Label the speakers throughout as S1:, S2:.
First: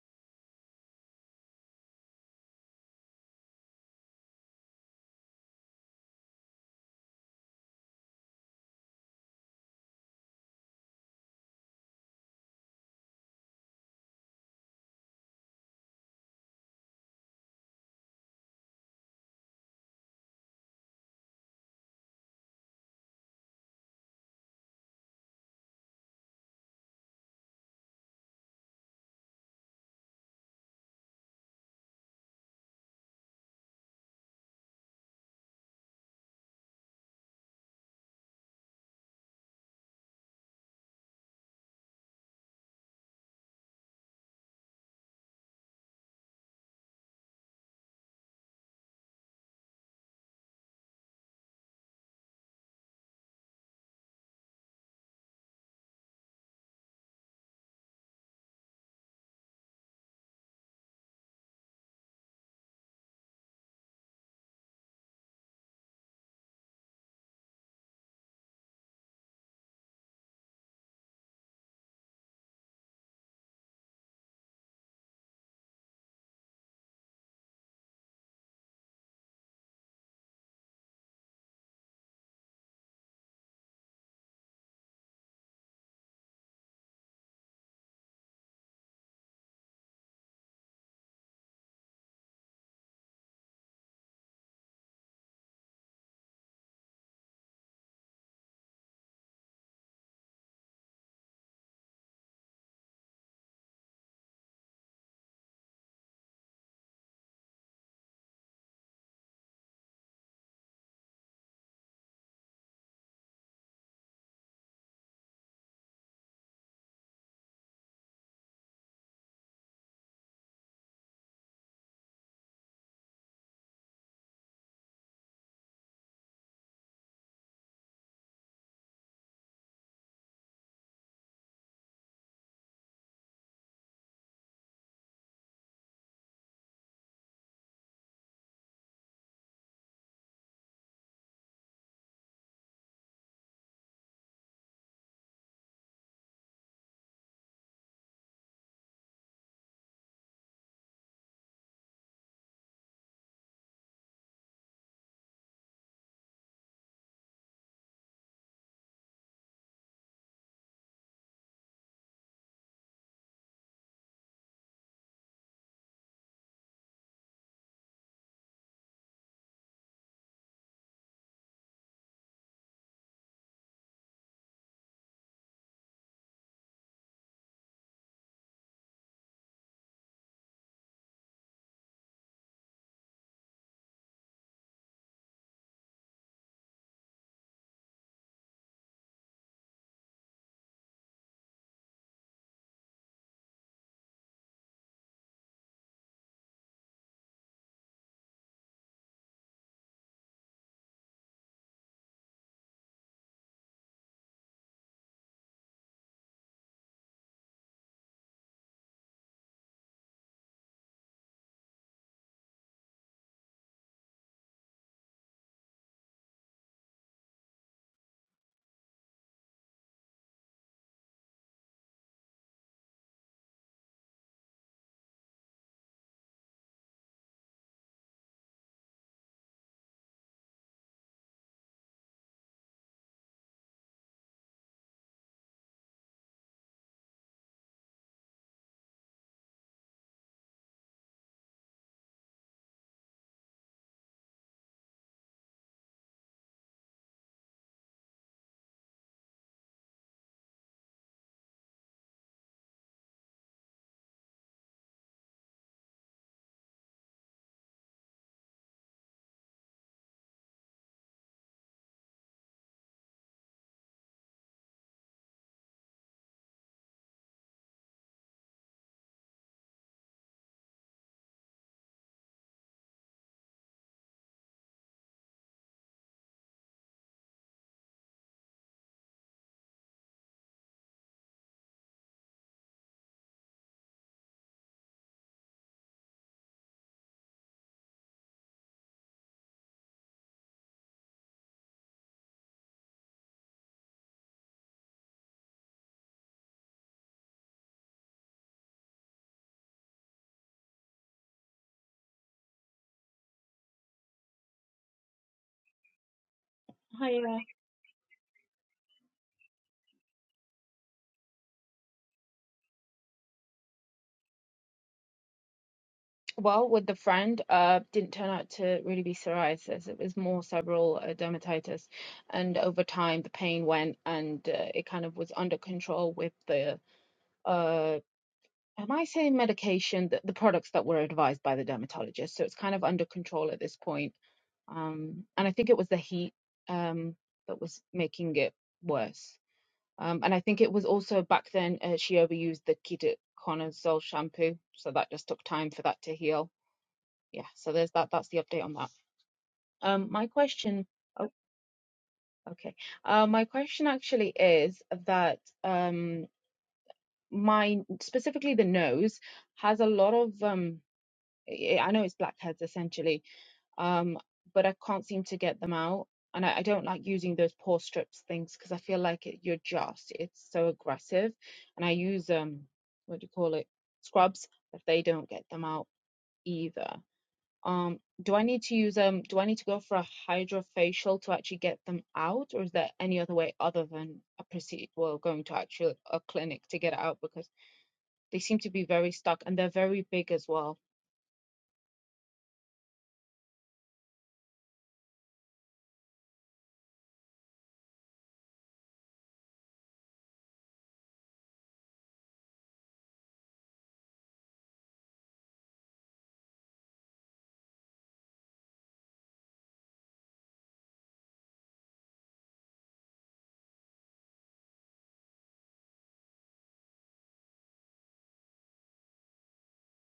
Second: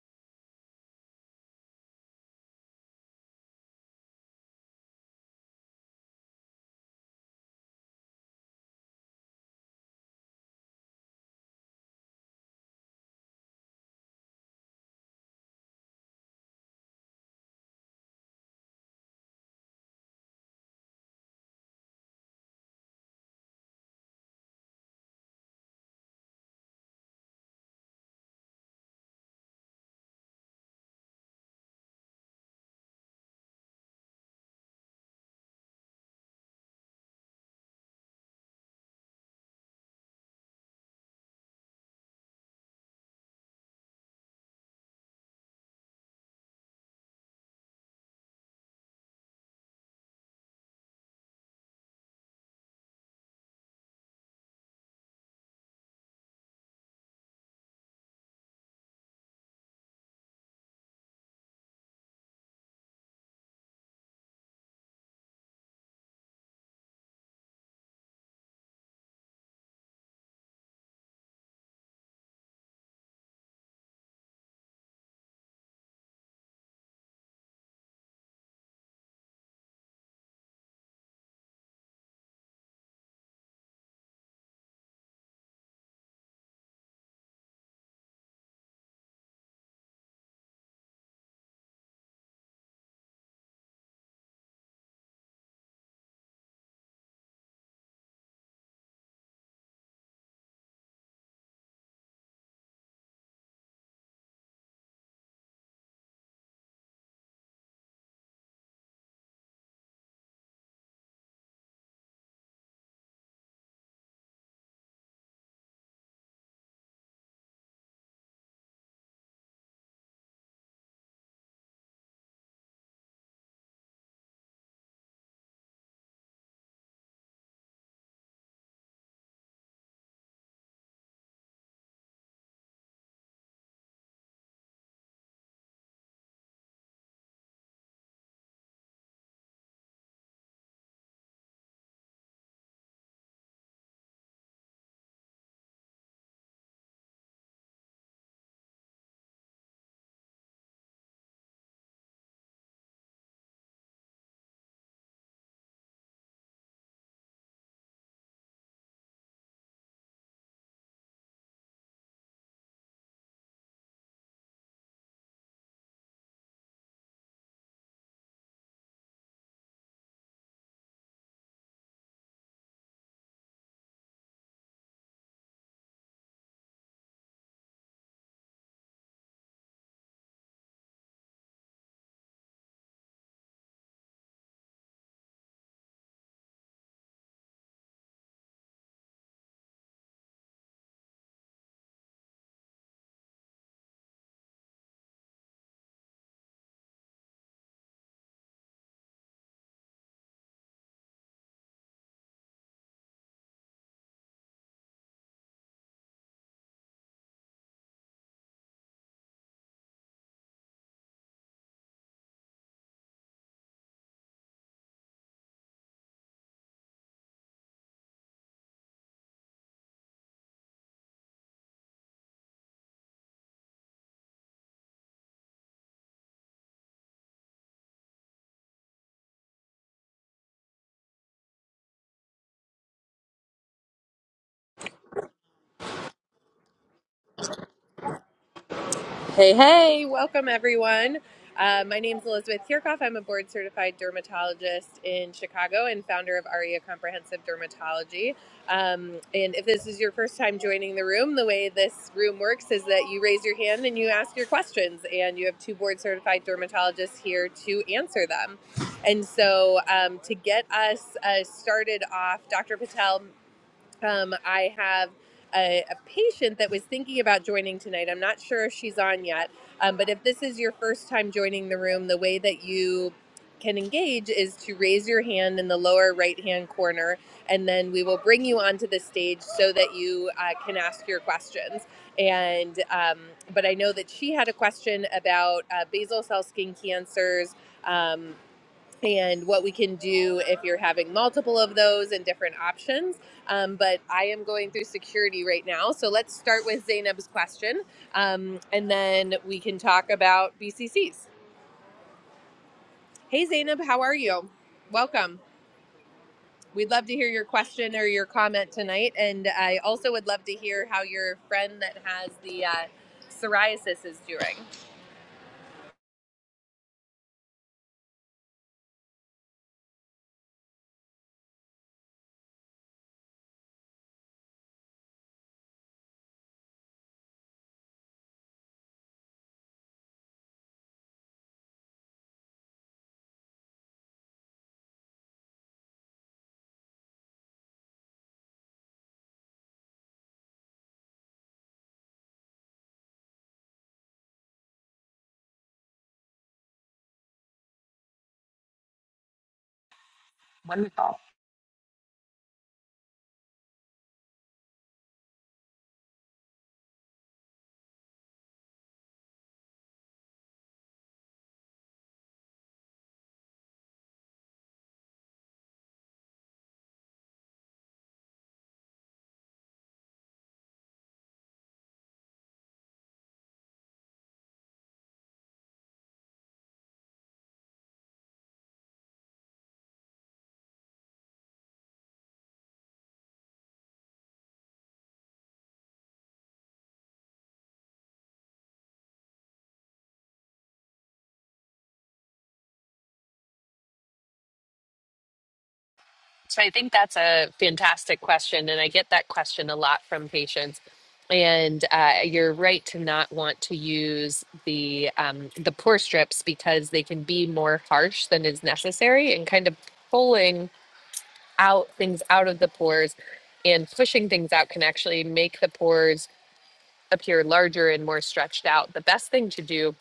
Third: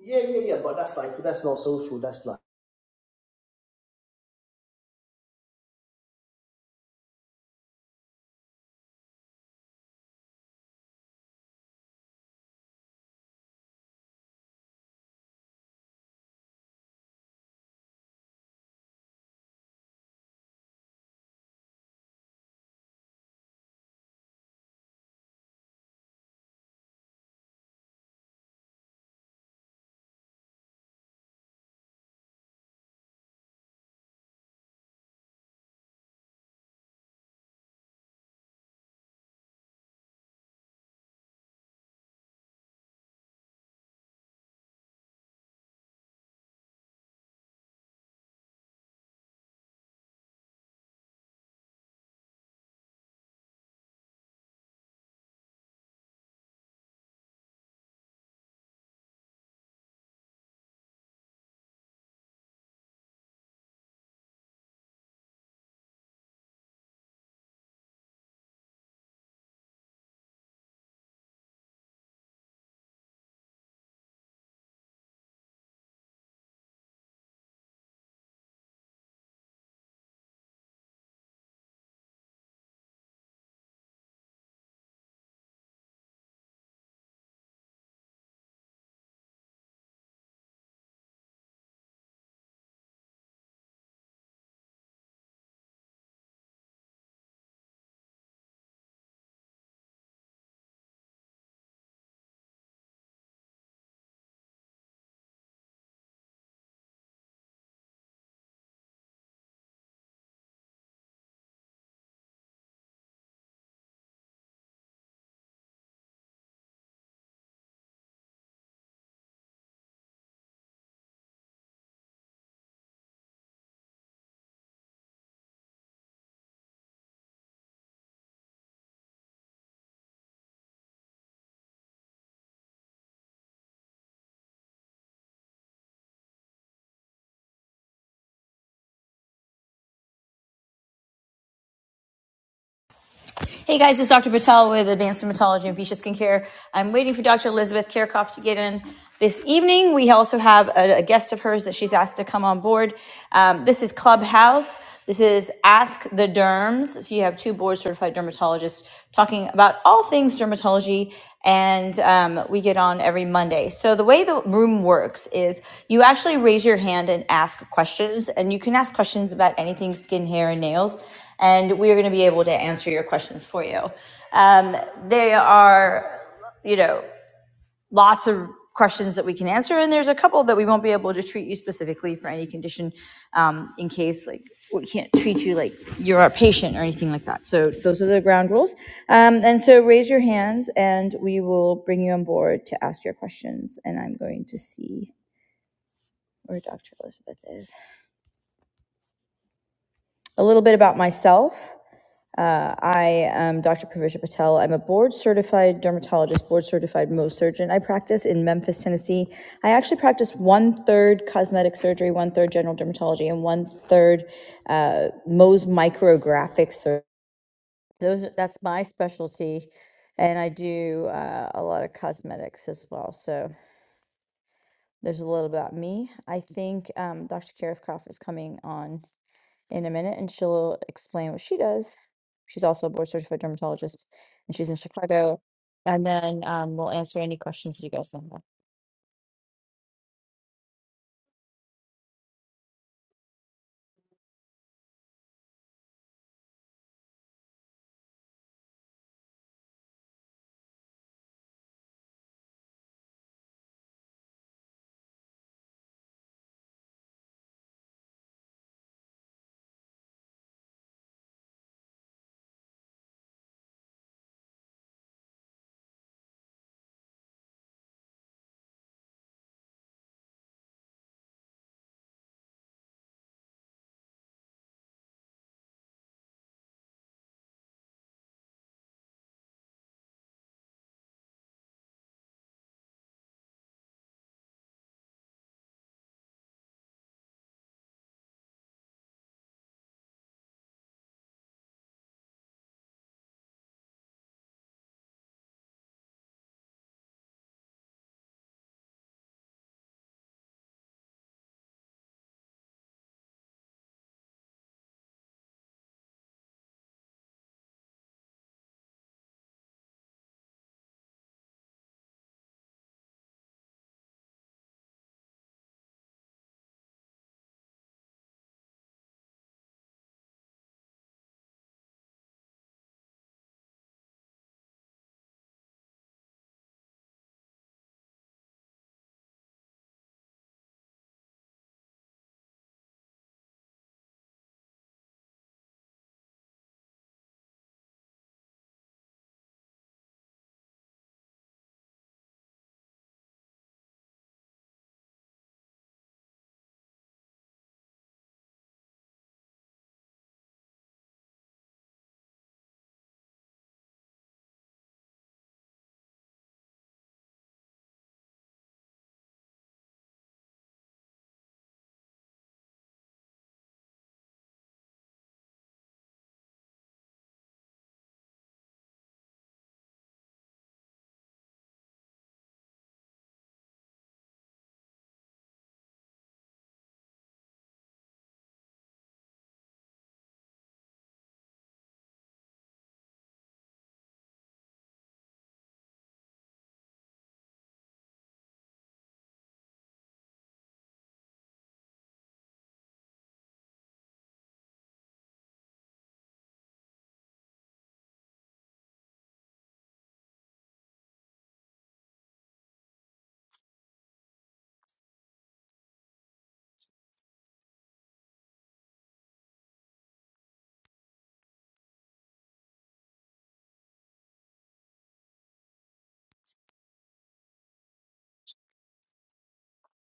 S1: Yeah, yeah, yeah, but that's like that's not social. That's like Hey guys, it's Dr. Patel with Advanced Dermatology and Fuchsia Skincare. I'm waiting for Dr. Elizabeth Kirchhoff to get in this evening. We also have a, a guest of hers that she's asked to come on board. Um, this is Clubhouse. This is Ask the Derms. So you have two board certified dermatologists talking about all things dermatology, and um, we get on every Monday. So the way the room works is you actually raise your hand and ask questions, and you can ask questions about anything skin, hair, and nails and we're going to be able to answer your questions for you. Um, there are, you know, lots of questions that we can answer, and there's a couple that we won't be able to treat you specifically for any condition um, in case, like, we can't treat you like you're our patient or anything like that. So those are the ground rules. Um, and so raise your hands, and we will bring you on board to ask your questions. And I'm going to see where Dr. Elizabeth is. A little bit about myself. I am Dr. Pravisha Patel. I'm a board certified dermatologist, board certified Mohs surgeon. I practice in Memphis, Tennessee. I actually practice one third cosmetic surgery, one third general dermatology, and one third uh, Mohs micrographic surgery. Those that's my specialty, and I do uh, a lot of cosmetics as well. So there's a little about me. I think um, Dr. Karifkoff is coming on in a minute and she'll explain what she does. She's also a board certified dermatologist and she's in Chicago. And then um, we'll answer any questions you guys may have.
S2: Hey, hey, welcome everyone. Uh, my name is Elizabeth Kirchhoff. I'm a board certified dermatologist in Chicago and founder of ARIA Comprehensive Dermatology. Um, and if this is your first time joining the room, the way this room works is that you raise your hand and you ask your questions, and you have two board certified dermatologists here to answer them. And so um, to get us uh, started off, Dr. Patel um, I have a, a patient that was thinking about joining tonight. I'm not sure if she's on yet, um, but if this is your first time joining the room, the way that you can engage is to raise your hand in the lower right hand corner, and then we will bring you onto the stage so that you uh, can ask your questions. And um, but I know that she had a question about uh, basal cell skin cancers. Um, and what we can do if you're having multiple of those and different options. Um, but I am going through security right now. So let's start with Zainab's question um, and then we can talk about BCCs. Hey, Zainab, how are you? Welcome. We'd love to
S3: Hi,
S2: hear
S3: uh,
S2: your question or your comment tonight. And I also would love to hear how your friend that has the uh, psoriasis is doing.
S3: well, with the friend, uh, didn't turn out to really be psoriasis. It was more several uh, dermatitis, and over time the pain went, and uh, it kind of was under control with the uh, am I saying medication? The, the products that were advised by the dermatologist. So it's kind of under control at this point. Um, and I think it was the heat um that was making it worse. Um, and I think it was also back then uh, she overused the ketoconazole shampoo, so that just took time for that to heal yeah so there's that that's the update on that um my question oh okay uh my question actually is that um my specifically the nose has a lot of um i I know it's blackheads essentially um but i can't seem to get them out and i, I don't like using those pore strips things because i feel like it, you're just it's so aggressive and i use um what do you call it scrubs but they don't get them out either Um, do I need to use um do I need to go for a hydrofacial to actually get them out, or is there any other way other than a proceed? well, going to actually a clinic to get it out because they seem to be very stuck and they're very big as well.
S2: So I think that's a fantastic question, and I get that question a lot from patients. And uh, you're right to not want to use the um, the pore strips because they can be more harsh than is necessary, and kind of pulling out things out of the pores and pushing things out can actually make the pores appear larger and more stretched out. The best thing to do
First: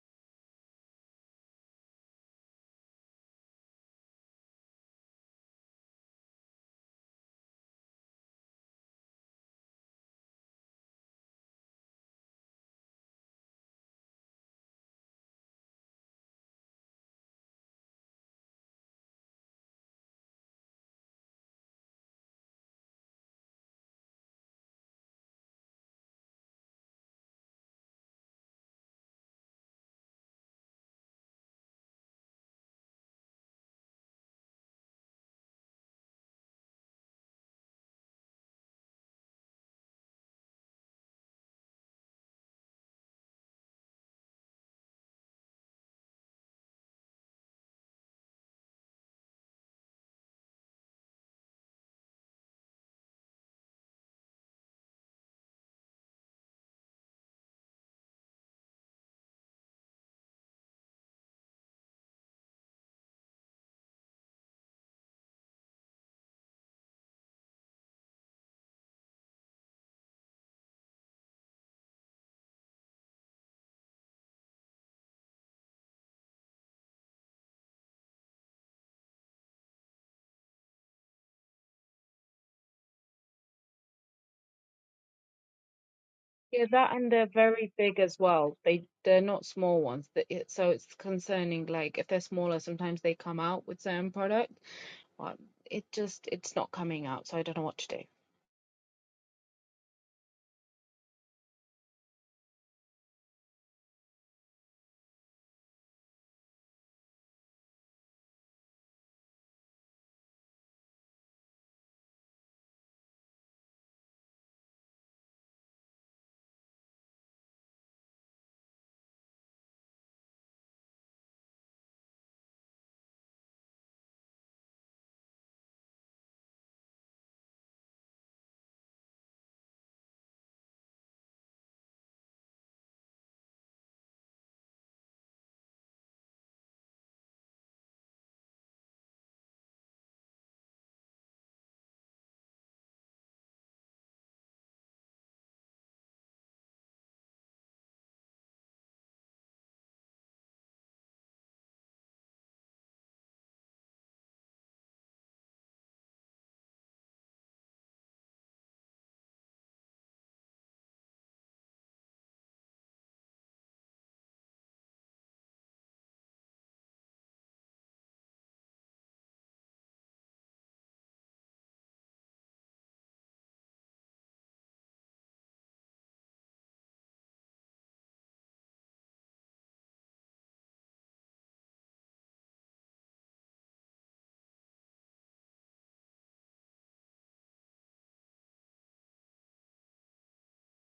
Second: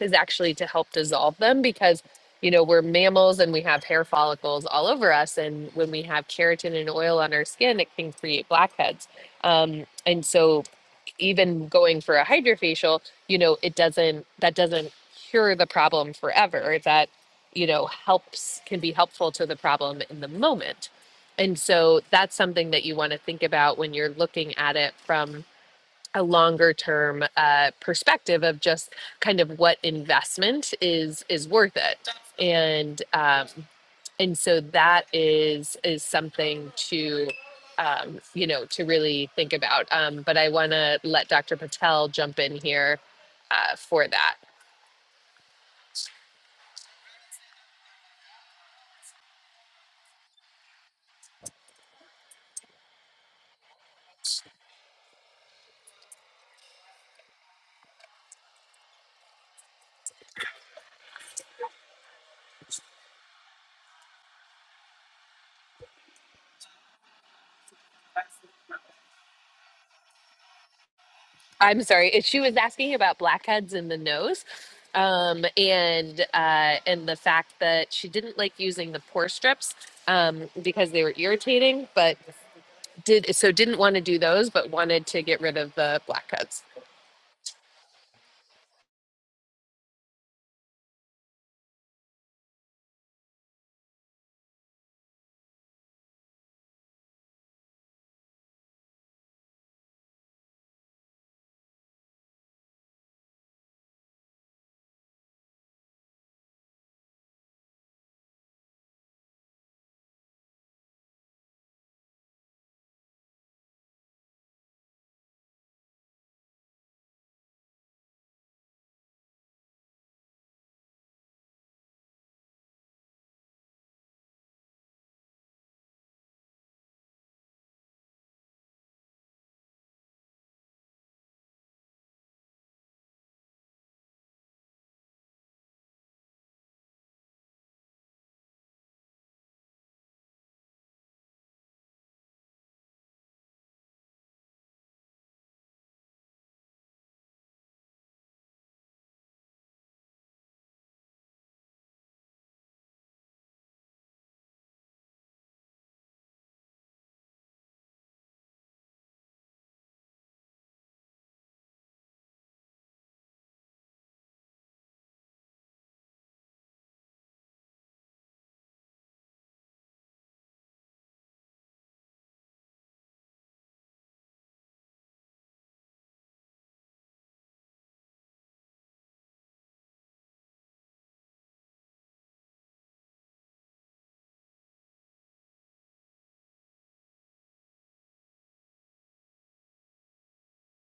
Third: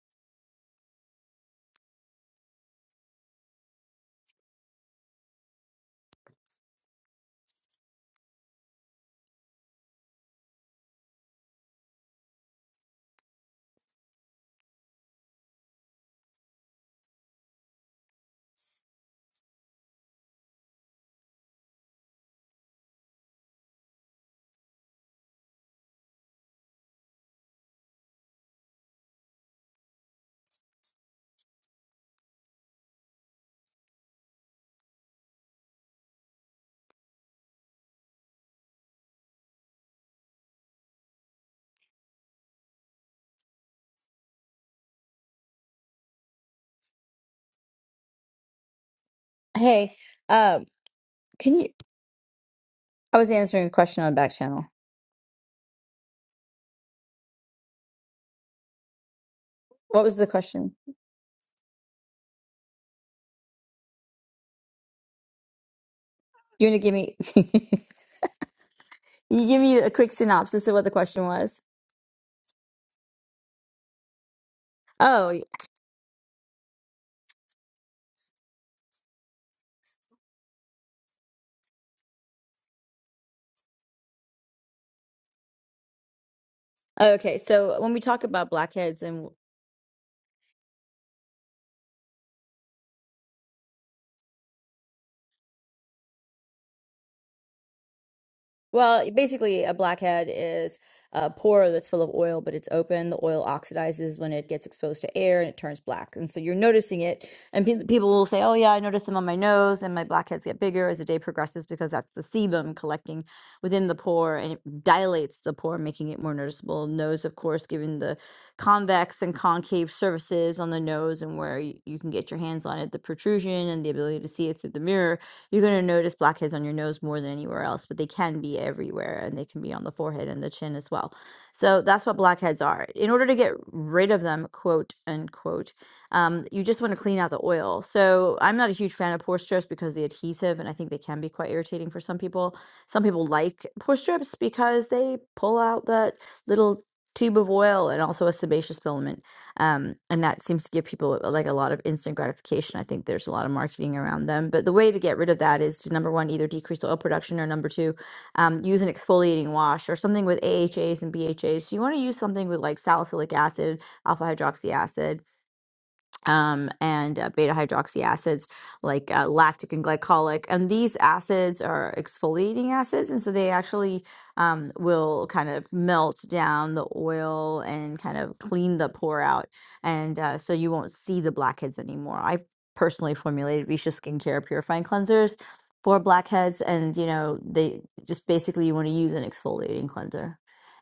S2: is actually to help dissolve them because you know we're mammals and we have hair follicles all over us and when we have keratin and oil on our skin it can create blackheads um, and so even going for a hydrofacial you know it doesn't that doesn't cure the problem forever that you know helps can be helpful to the problem in the moment and so that's something that you want to think about when you're looking at it from a longer term uh, perspective of just kind of what investment is is worth it and um, and so that is is something to um, you know to really think about um, but i want to let dr patel jump in here uh, for that
S1: Hey, um, can you? I was answering a question on back channel. What was the question? You want to give me? you give me a quick synopsis of what the question was.
S2: i'm sorry if she was asking about blackheads in the nose
S1: Oh,
S2: um, and uh, and the fact that she didn't like using the pore strips um, because they were irritating but did so didn't want to do those, but wanted to get rid of the black cuts.
S3: Yeah, that and they're
S1: okay.
S3: very
S1: So when
S3: big
S1: we
S3: as
S1: talk about
S3: well. They
S1: blackheads
S3: they're
S1: and.
S3: not small ones. Th- it- So it's concerning. Like if they're smaller, sometimes they come out with certain product, but it just it's not coming out. So I don't know what to do.
S1: Well, basically, a blackhead is a pore that's full of oil, but it's open. The oil oxidizes when it gets exposed to air and it turns black. And so you're noticing it. And pe- people will say, Oh, yeah, I notice them on my nose, and my blackheads get bigger as the day progresses because that's the sebum collecting within the pore and it dilates the pore, making it more noticeable. Nose, of course, given the convex and concave surfaces on the nose and where you, you can get your hands on it, the protrusion and the ability to see it through the mirror you're going to notice blackheads on your nose more than anywhere else, but they can be everywhere and they can be on the forehead and the chin as well. So that's what blackheads are. In order to get rid of them, quote unquote, um, you just want to clean out the oil. So I'm not a huge fan of pore strips because the adhesive, and I think they can be quite irritating for some people. Some people like pore strips because they pull out that little tube of oil and also a sebaceous filament um, and that seems to give people like a lot of instant gratification i think there's a lot of marketing around them but the way to get rid of that is to number one either decrease the oil production or number two um, use an exfoliating wash or something with ahas and bhas so you want to use something with like salicylic acid alpha hydroxy acid um, and uh, beta hydroxy acids like uh, lactic and glycolic. And these acids are exfoliating acids. And so they actually um, will kind of melt down the oil and kind of clean the pore out. And uh, so you won't see the blackheads anymore. I personally formulated Risha Skincare Purifying Cleansers for blackheads. And, you know, they just basically you want to use an exfoliating cleanser.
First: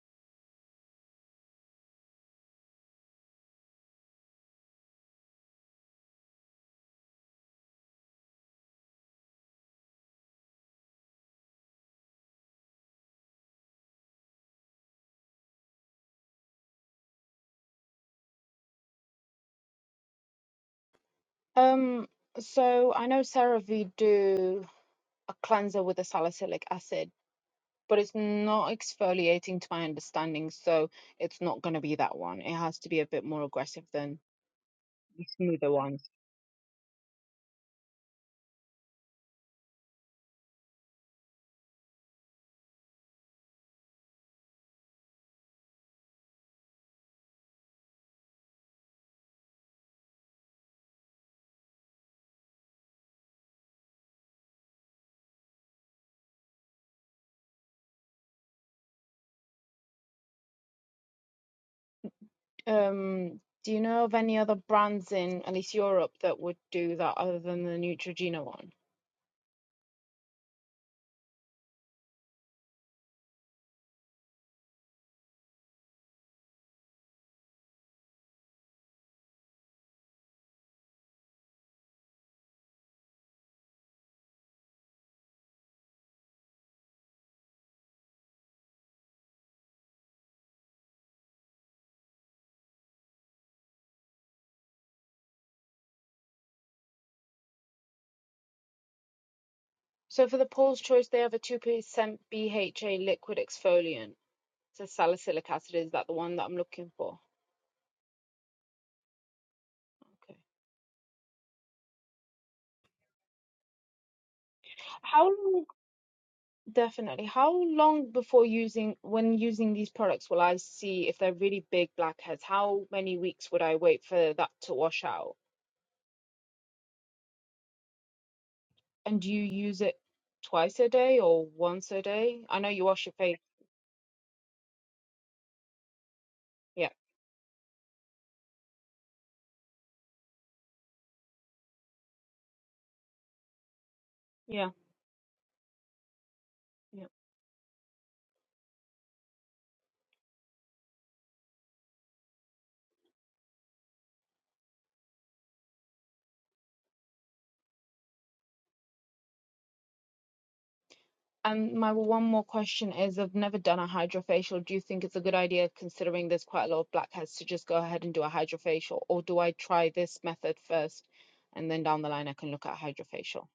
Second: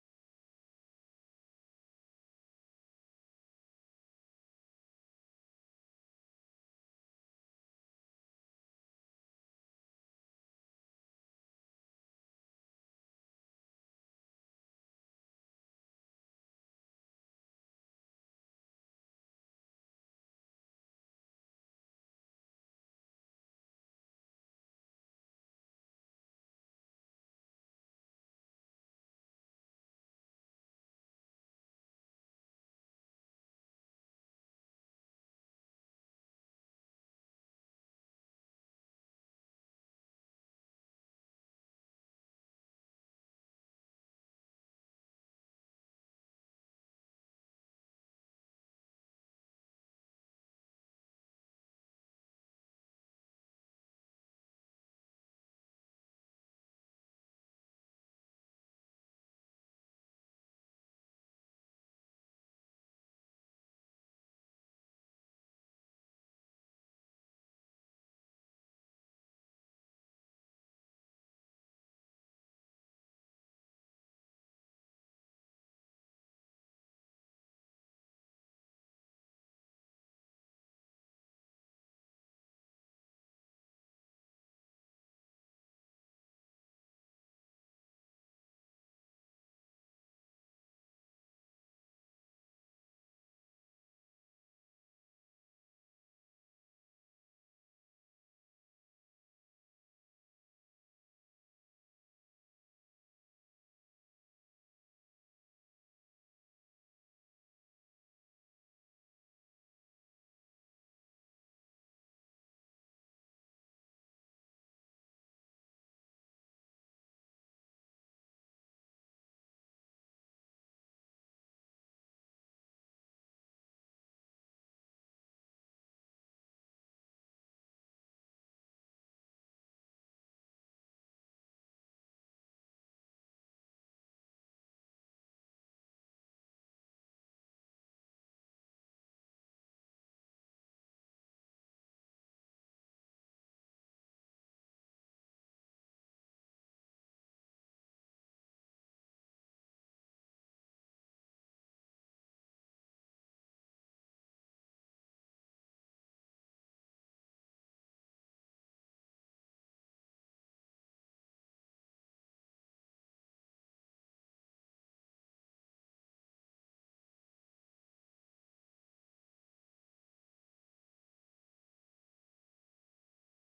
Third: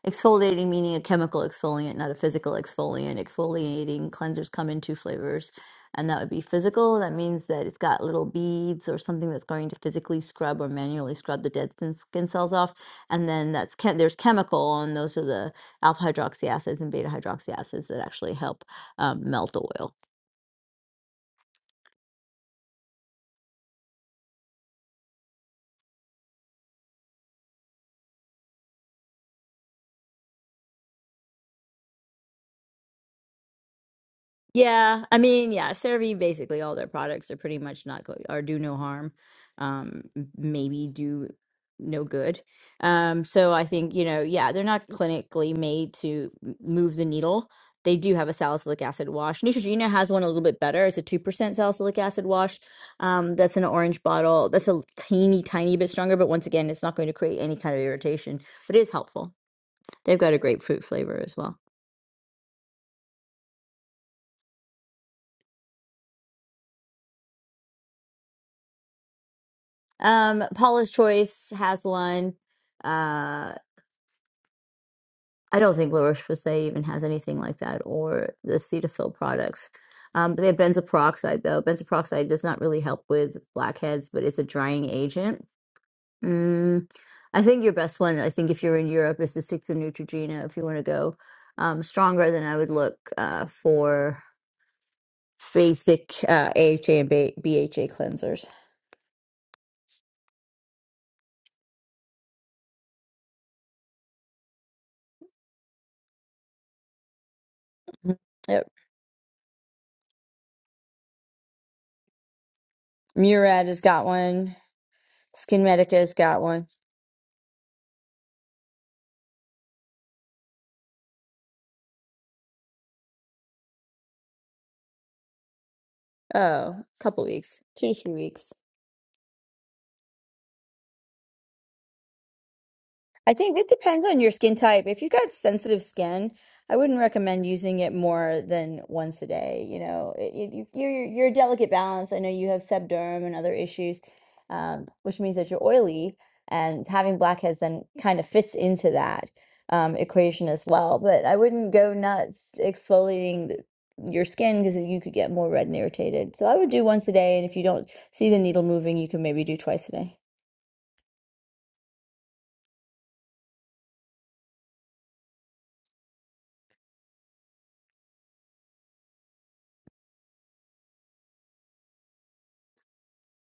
S1: Exfoliating meaning a chemical exfoliant, not a physical exfoliant. Exfoliating cleansers come in two flavors, and that would be physical. That means that it's got little beads or something that's going to physically scrub or manually scrub the dead skin skin cells off. And then that's chem- there's chemical, and those are the alpha hydroxy acids and beta hydroxy acids that actually help um, melt oil.
S3: Um, so I know CeraVe do a cleanser with a salicylic acid but it's not exfoliating to my understanding, so it's not going to be that one. It has to be a bit more aggressive than
S1: Yeah, I
S3: the
S1: mean,
S3: smoother
S1: yeah,
S3: ones.
S1: CeraVe basically all their products are pretty much not go or do no harm, um, m- maybe do no good. Um, so I think, you know, yeah, they're not clinically made to m- move the needle. They do have a salicylic acid wash. Neutrogena has one a little bit better. It's a 2% salicylic acid wash. Um, that's an orange bottle. That's a teeny tiny bit stronger, but once again, it's not going to create any kind of irritation, but it is helpful. They've got a grapefruit flavor as well.
S3: Um, do you know of any other brands in at least Europe that would do that other than the Neutrogena one?
S1: Um, Paula's Choice has one. Uh, I don't think La Roche Posay even has anything like that, or the Cetaphil products. Um, but they have benzoyl peroxide though. Benzoyl peroxide does not really help with blackheads, but it's a drying agent. Mm, I think your best one, I think if you're in Europe, is the Six of Neutrogena. If you want to go um, stronger, then I would look uh, for basic uh, AHA and B- BHA cleansers.
S3: So for the Paul's Choice, they have a 2% BHA liquid exfoliant. So salicylic acid, is that the one that I'm looking for?
S1: Mm-hmm. Yep.
S3: Okay.
S1: Murad has got one.
S3: How long
S1: Skin Medica has got one.
S3: Definitely. How long before using, when using these products, will I see if they're really big blackheads? How many weeks would I wait for that to wash out?
S1: Oh, couple weeks, two to three weeks.
S3: And do you use it twice a day or once a day? I know you wash your
S1: I
S3: face.
S1: think it depends on your skin type. If you've got sensitive skin, I
S3: Yeah,
S1: wouldn't recommend using it more than once a day. You know, it, you, you- you're you're a delicate balance. I know you have sebderm and other issues,
S3: yeah,
S1: um, which means that you're oily, and
S3: yeah.
S1: having blackheads then kind of fits into that um, equation as well. But I wouldn't go nuts exfoliating the, your skin because you could get more red and irritated. So I would do once a day, and if you don't see the needle moving, you can maybe do twice a day.
S3: And my one more question is, I've never done a hydrofacial. Do you think it's a good idea, considering there's quite a lot of blackheads, to just go ahead and do a hydrofacial, or do I try this method first, and then down the line I can look at hydrofacial?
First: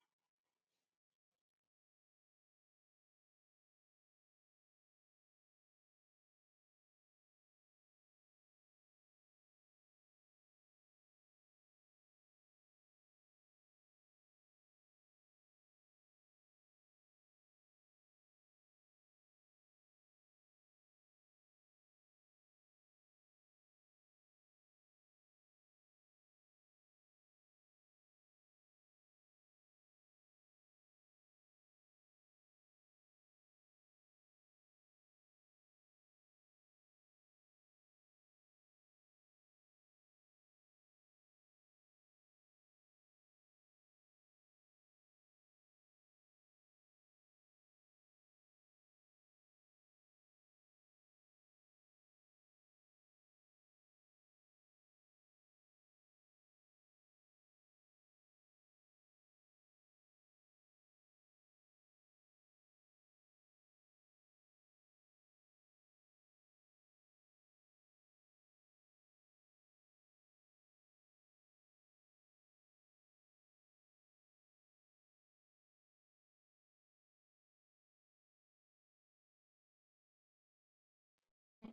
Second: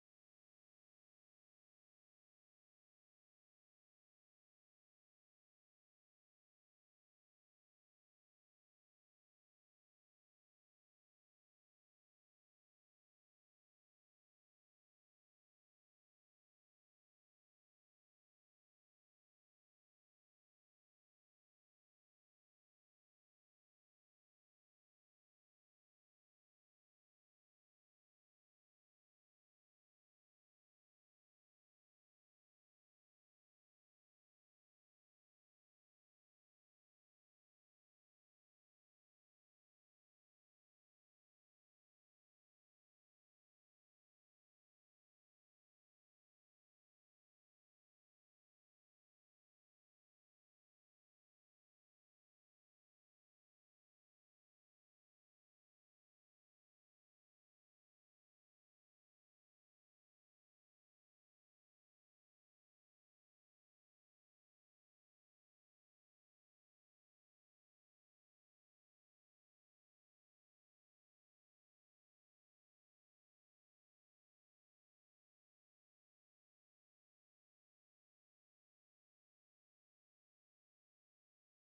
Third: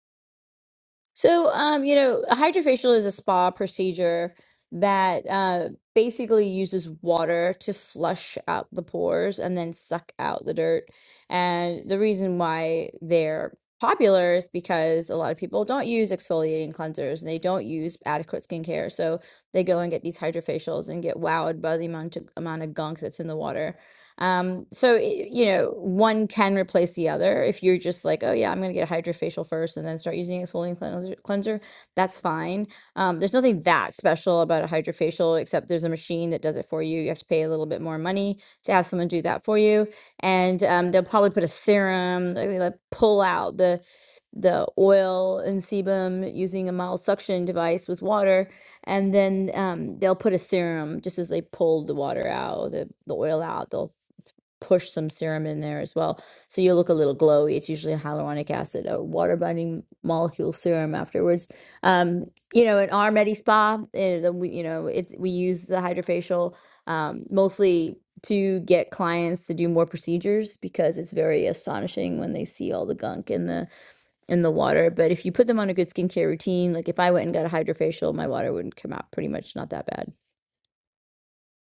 S1: So, um, you know, a hydrofacial is a spa procedure that uh, basically uses water to flush out the pores and then suck out the dirt. And the reason why they're popular is because a lot of people don't use exfoliating cleansers and they don't use adequate skincare. So they go and get these hydrofacials and get wowed by the amount of, amount of gunk that's in the water. Um, so it, you know, one can replace the other. If you're just like, oh yeah, I'm gonna get a hydrofacial first and then start using exfoliating cleanser, cleanser, that's fine. Um, there's nothing that special about a hydrofacial except there's a machine that does it for you. You have to pay a little bit more money to have someone do that for you, and um, they'll probably put a serum. like, They like pull out the the oil and sebum using a mild suction device with water and then um, they'll put a serum just as they pull the water out the, the oil out they'll push some serum in there as well. So you look a little glowy. It's usually hyaluronic acid, a water binding molecule serum afterwards. Um, you know, in our Medi Spa, eh, the- we- you know, it's we use the hydrofacial um, mostly to get clients to do more procedures because it's very astonishing when they see all the gunk in the in the water. But if you put them on a good skincare routine, like if I went and got a hydrofacial, my water wouldn't come out pretty much not that bad.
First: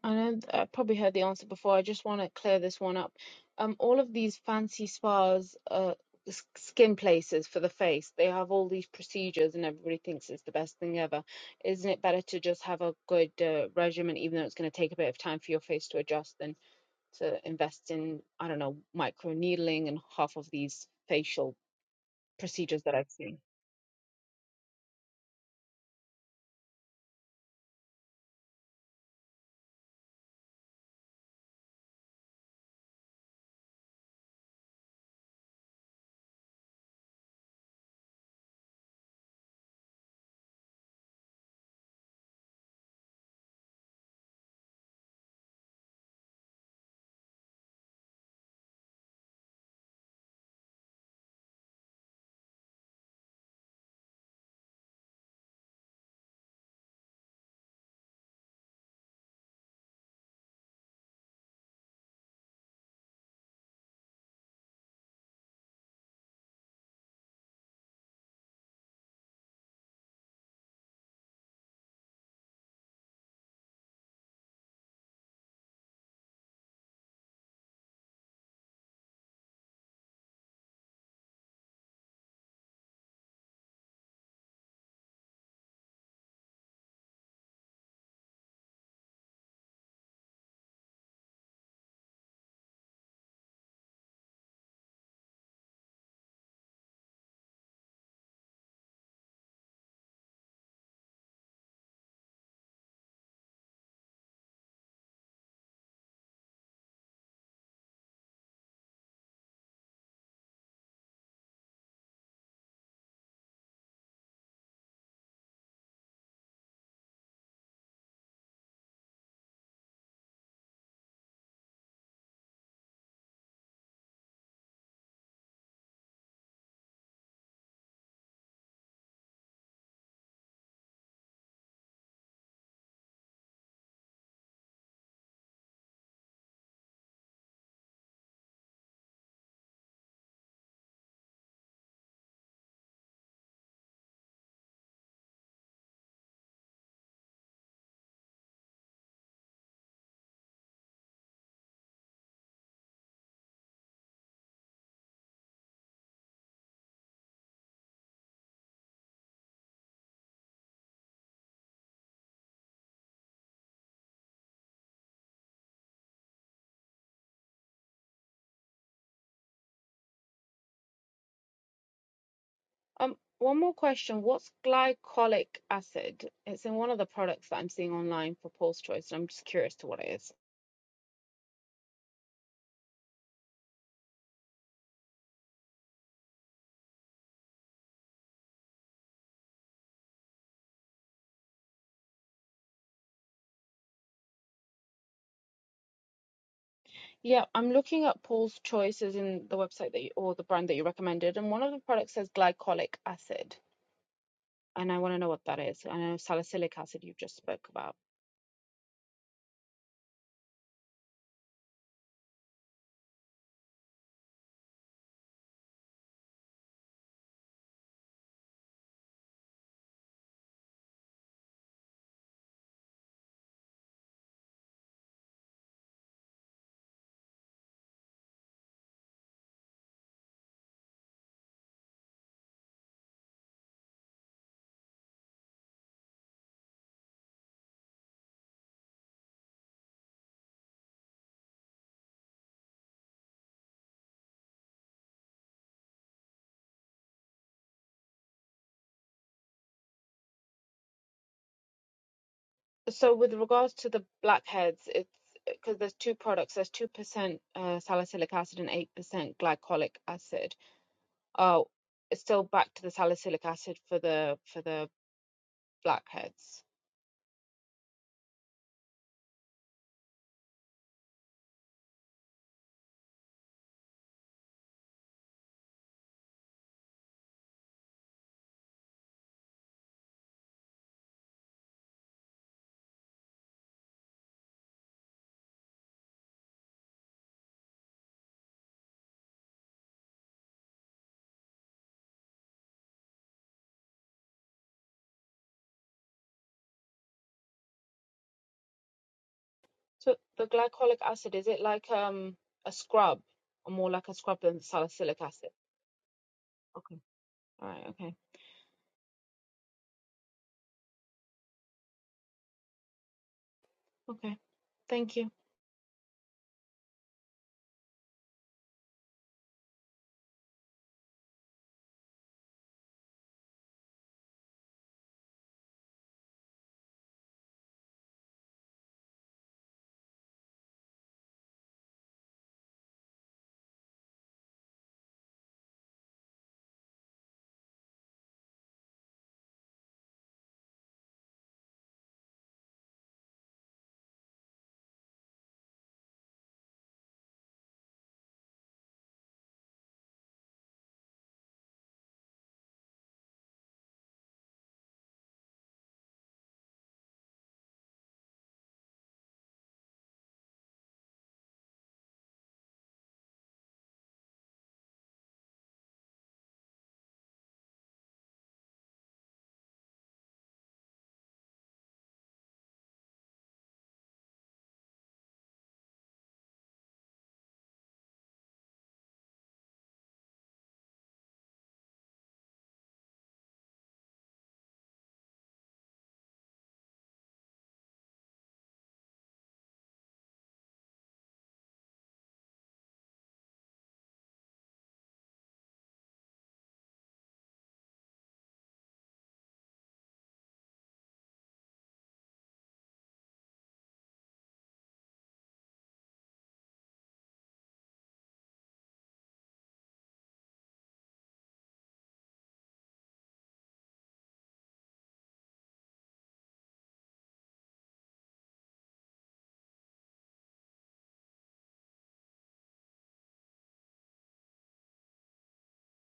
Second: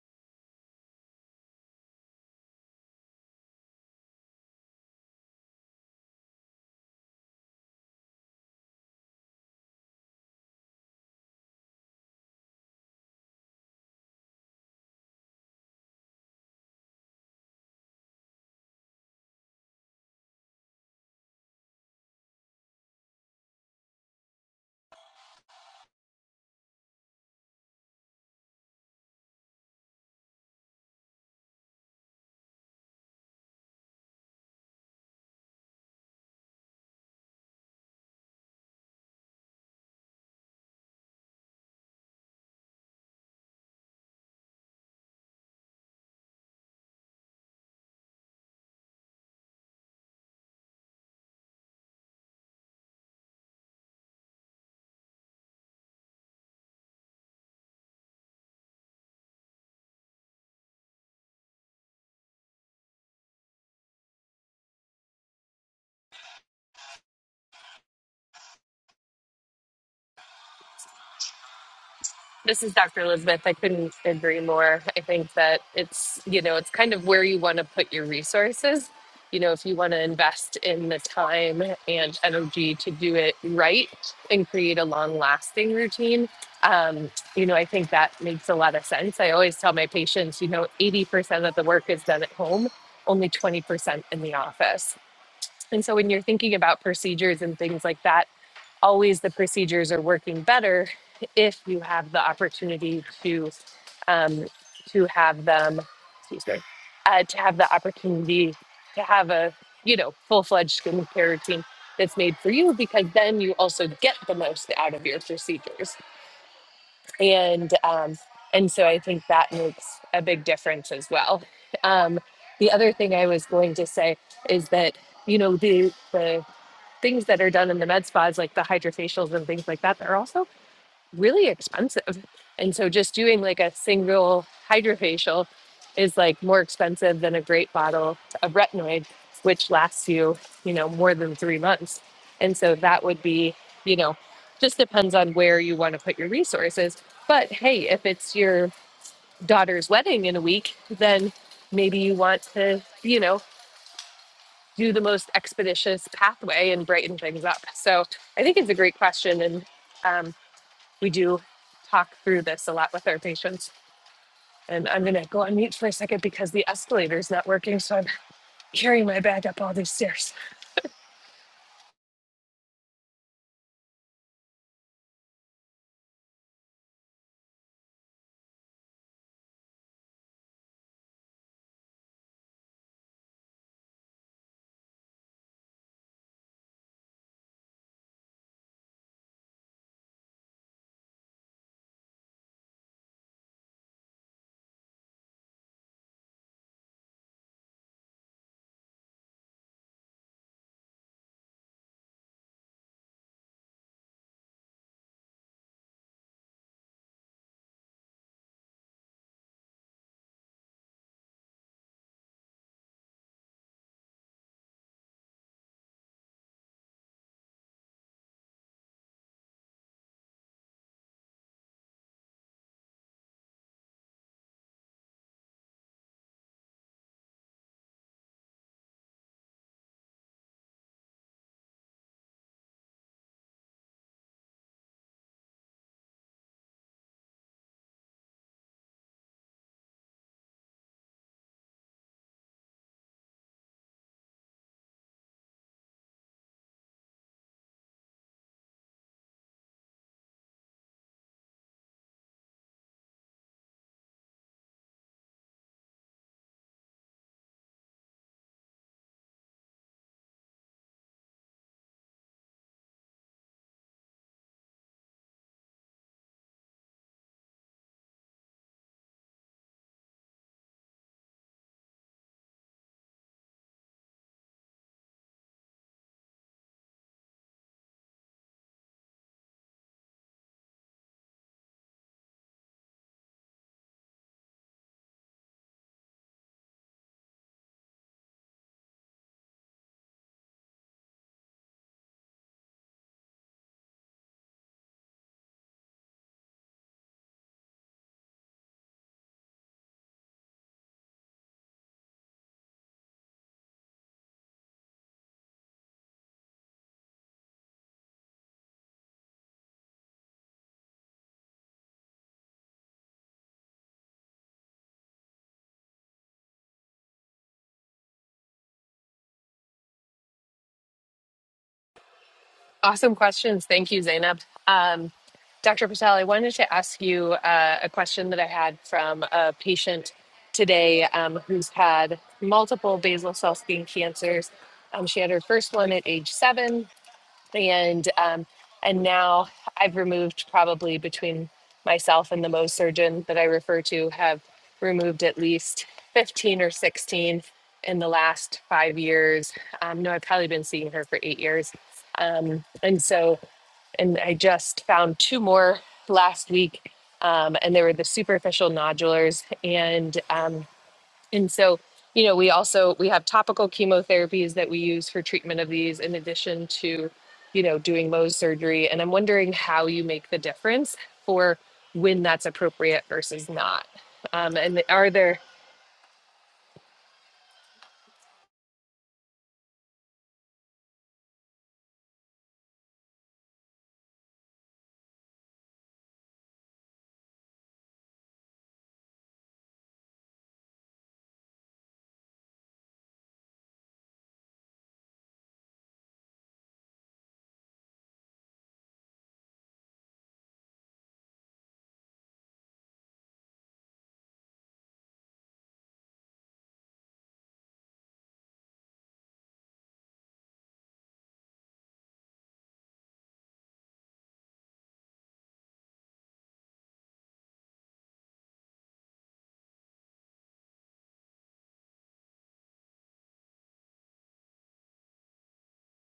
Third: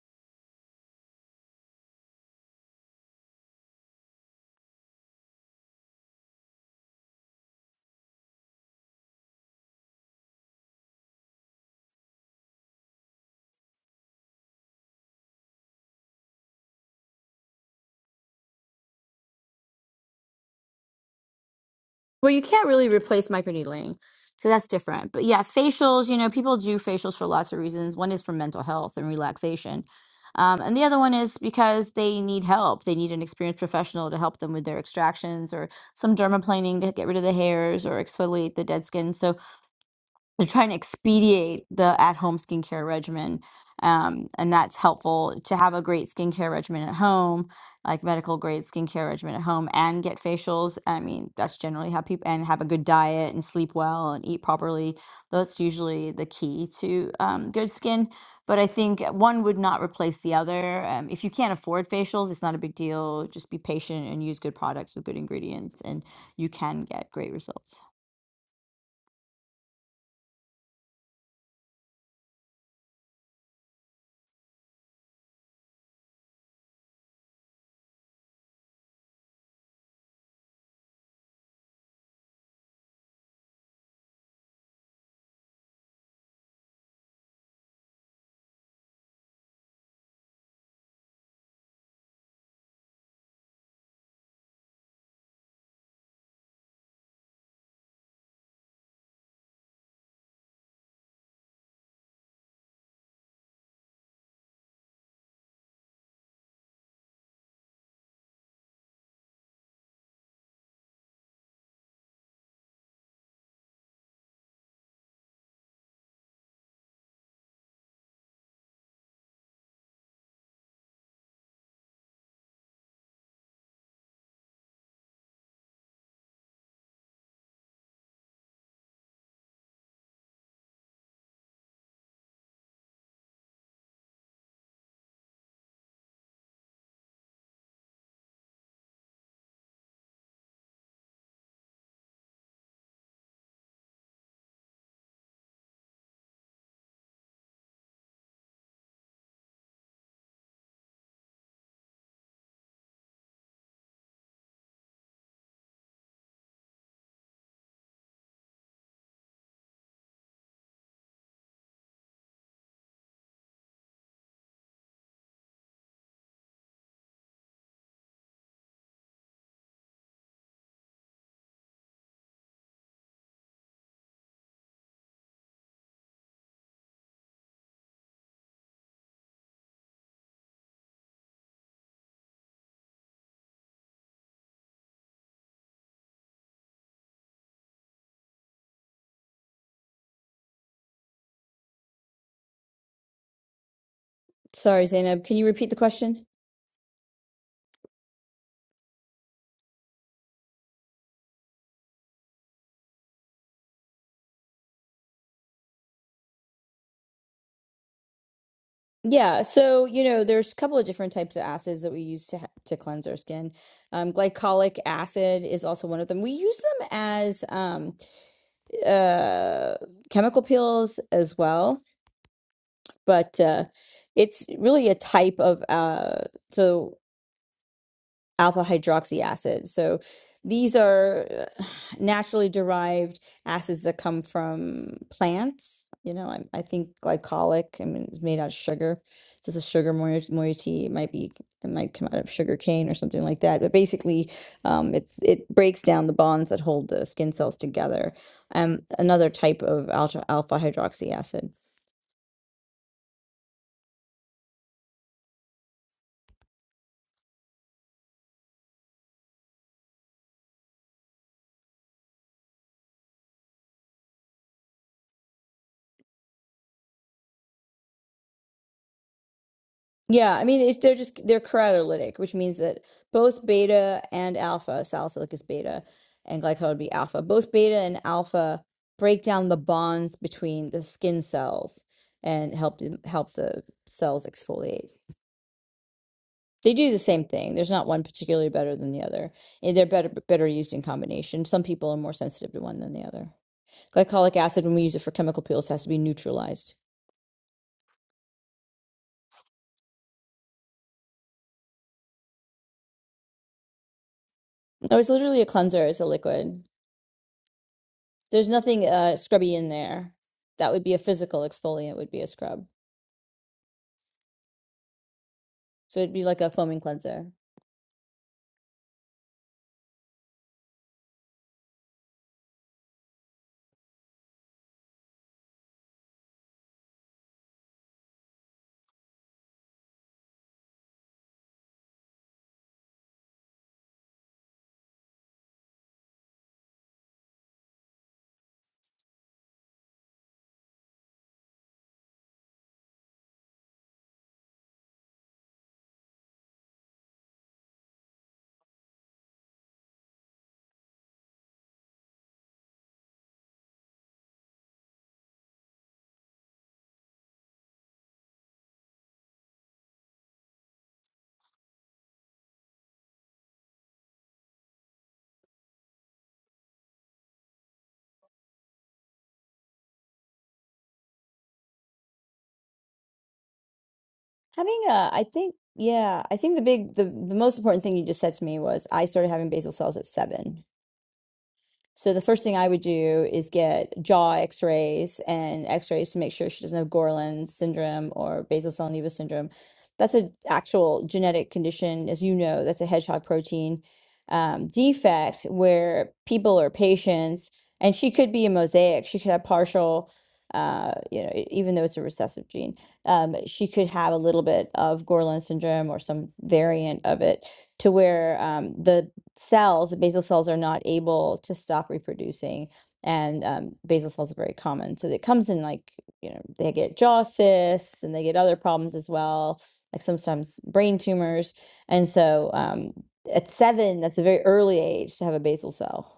S3: I know th- I probably heard the answer before. I just want to clear this one up. Um, all of these fancy spas, uh, s- skin places for the face, they have all these procedures, and everybody thinks it's the best thing ever. Isn't it better to just have a good uh, regimen, even though it's going to take a bit of time for your face to adjust, than to invest in, I don't know, micro needling and half of these facial
S1: Well, you can't
S3: procedures
S1: really
S3: that I've
S1: replace
S3: seen?
S1: microneedling. So that's different. But yeah, facials, you know, people do facials for lots of reasons. One is for mental health and relaxation. Um, and the other one is because they need help. They need an experienced professional to help them with their extractions or some dermaplaning to get rid of the hairs or exfoliate the dead skin. So they're trying to try and expedite the at-home skincare regimen um, and that's helpful to have a great skincare regimen at home like medical grade skincare regimen at home and get facials i mean that's generally how people and have a good diet and sleep well and eat properly that's usually the key to um, good skin but i think one would not replace the other um, if you can't afford facials it's not a big deal just be patient and use good products with good ingredients and you can get great results.
S2: This is Dr. Elizabeth. I couldn't agree more. I think that it's you know it's kind of where you want to put your resources. You know, if you want to invest in the time and energy to do it right and create a long-lasting routine, um, you know, I think that makes a lot of sense. I always tell my patients, you know, 80% of the work is done at home, only 20% in the office. And so when you're thinking about procedures and things like that always the procedures are working better if you have the opportunity to um, to have them excuse me, uh, to have the opportunity to have a you know full-fledged skincare routine that's made for you because then you also get the most out of your procedures and um, and so i think that makes a big difference as well um, the other thing i was going to say is that you know the the things that are done in the med spas, like the hydrofacials and things like that, that are also really expensive. And so just doing like a single hydrofacial is like more expensive than a great bottle of retinoid, which lasts you, you know, more than three months. And so that would be, you know, just depends on where you want to put your resources. But hey, if it's your daughter's wedding in a week, then maybe you want to, you know, do the most expeditious pathway and brighten things up? So I think it's a great question. And um, we do talk through this a lot with our patients. And I'm going to go on mute for a second because the escalator is not working. So I'm carrying my bag up all these stairs.
S3: Um, one more question. What's glycolic acid? It's in one of the products that I'm seeing online for Paul's Choice, and I'm just curious to what it is.
S1: Sorry, Zainab, can you repeat the question?
S3: Yeah, I'm looking at Paul's Choice as in the website that you, or the brand that you recommended, and one of the products says glycolic acid, and I want to know what that is. I know salicylic acid you just spoke about.
S1: Yeah, so you know, there's a couple of different types of acids that we use to ha to cleanse our skin. Um, glycolic acid is also one of them. We use them as um, uh, chemical peels as well. but uh, it's really a type of uh, so alpha hydroxy acid. So these are uh, naturally derived acids that come from plants. You know, I, I think glycolic. I mean, it's made out of sugar. So it's a sugar moiety. moiety. It might be. It might come out of sugar cane or something like that. But basically, um, it it breaks down the bonds that hold the skin cells together. Um, another type of alpha alpha hydroxy acid.
S3: So with regards to the blackheads, it's because there's two products. There's 2% uh, salicylic acid and 8% glycolic acid. Oh, it's still back to the salicylic acid for the for the blackheads.
S1: Yeah, I mean, it, they're just they're keratolytic, which means that both beta and alpha, salicylic is beta, and glycol would be alpha. Both beta and alpha break down the bonds between the skin cells and help them- help the cells exfoliate. They do the same thing. There's not one particularly better than the other. And They're better better used in combination. Some people are more sensitive to one than the other. Glycolic acid, when we use it for chemical peels, has to be neutralized.
S3: So the glycolic acid. Is it like um a scrub or more like a scrub than
S1: No, it's
S3: salicylic
S1: literally a
S3: acid?
S1: cleanser. It's a liquid.
S3: Okay. All right. Okay.
S1: There's nothing uh, scrubby in there. That would be a physical exfoliant. Would be a scrub.
S3: Okay. Thank you.
S1: So it'd be like a foaming cleanser.
S2: Awesome questions. Thank you, Zainab. Um, Dr. Patel, I wanted to ask you uh, a question that I had from a patient today um, who's had multiple basal cell skin cancers. Um, she had her first one at age seven and um, and now I've removed probably between myself and the Mohs surgeon that I refer to have removed at least 15 or 16 in the last five years. Um, no, I've probably been seeing her for eight years. Um, and so, and I just found two more last week. Um, and they were the superficial nodulars. And um, and so, you know, we also we have topical chemotherapies that we use for treatment of these in addition to, you know, doing Mohs surgery. And I'm wondering how you make the difference for when that's appropriate versus not. Um,
S1: Having
S2: and are
S1: a, I
S2: there,
S1: think, yeah, I think the big, the the most important thing you just said to me was I started having basal cells at seven. So the first thing I would do is get jaw x-rays and x-rays to make sure she doesn't have Gorlin syndrome or basal cell nevus syndrome. That's an actual genetic condition, as you know, that's a hedgehog protein um, defect where people or patients, and she could be a mosaic. She could have partial, uh, you know, e- even though it's a recessive gene, um, she could have a little bit of Gorlin syndrome or some variant of it to where um, the cells, the basal cells are not able to stop reproducing. And um, basal cells are very common. So it comes in like, you know, they get jaw cysts and they get other problems as well, like sometimes brain tumors. And so um, at seven, that's a very early age to have a basal cell.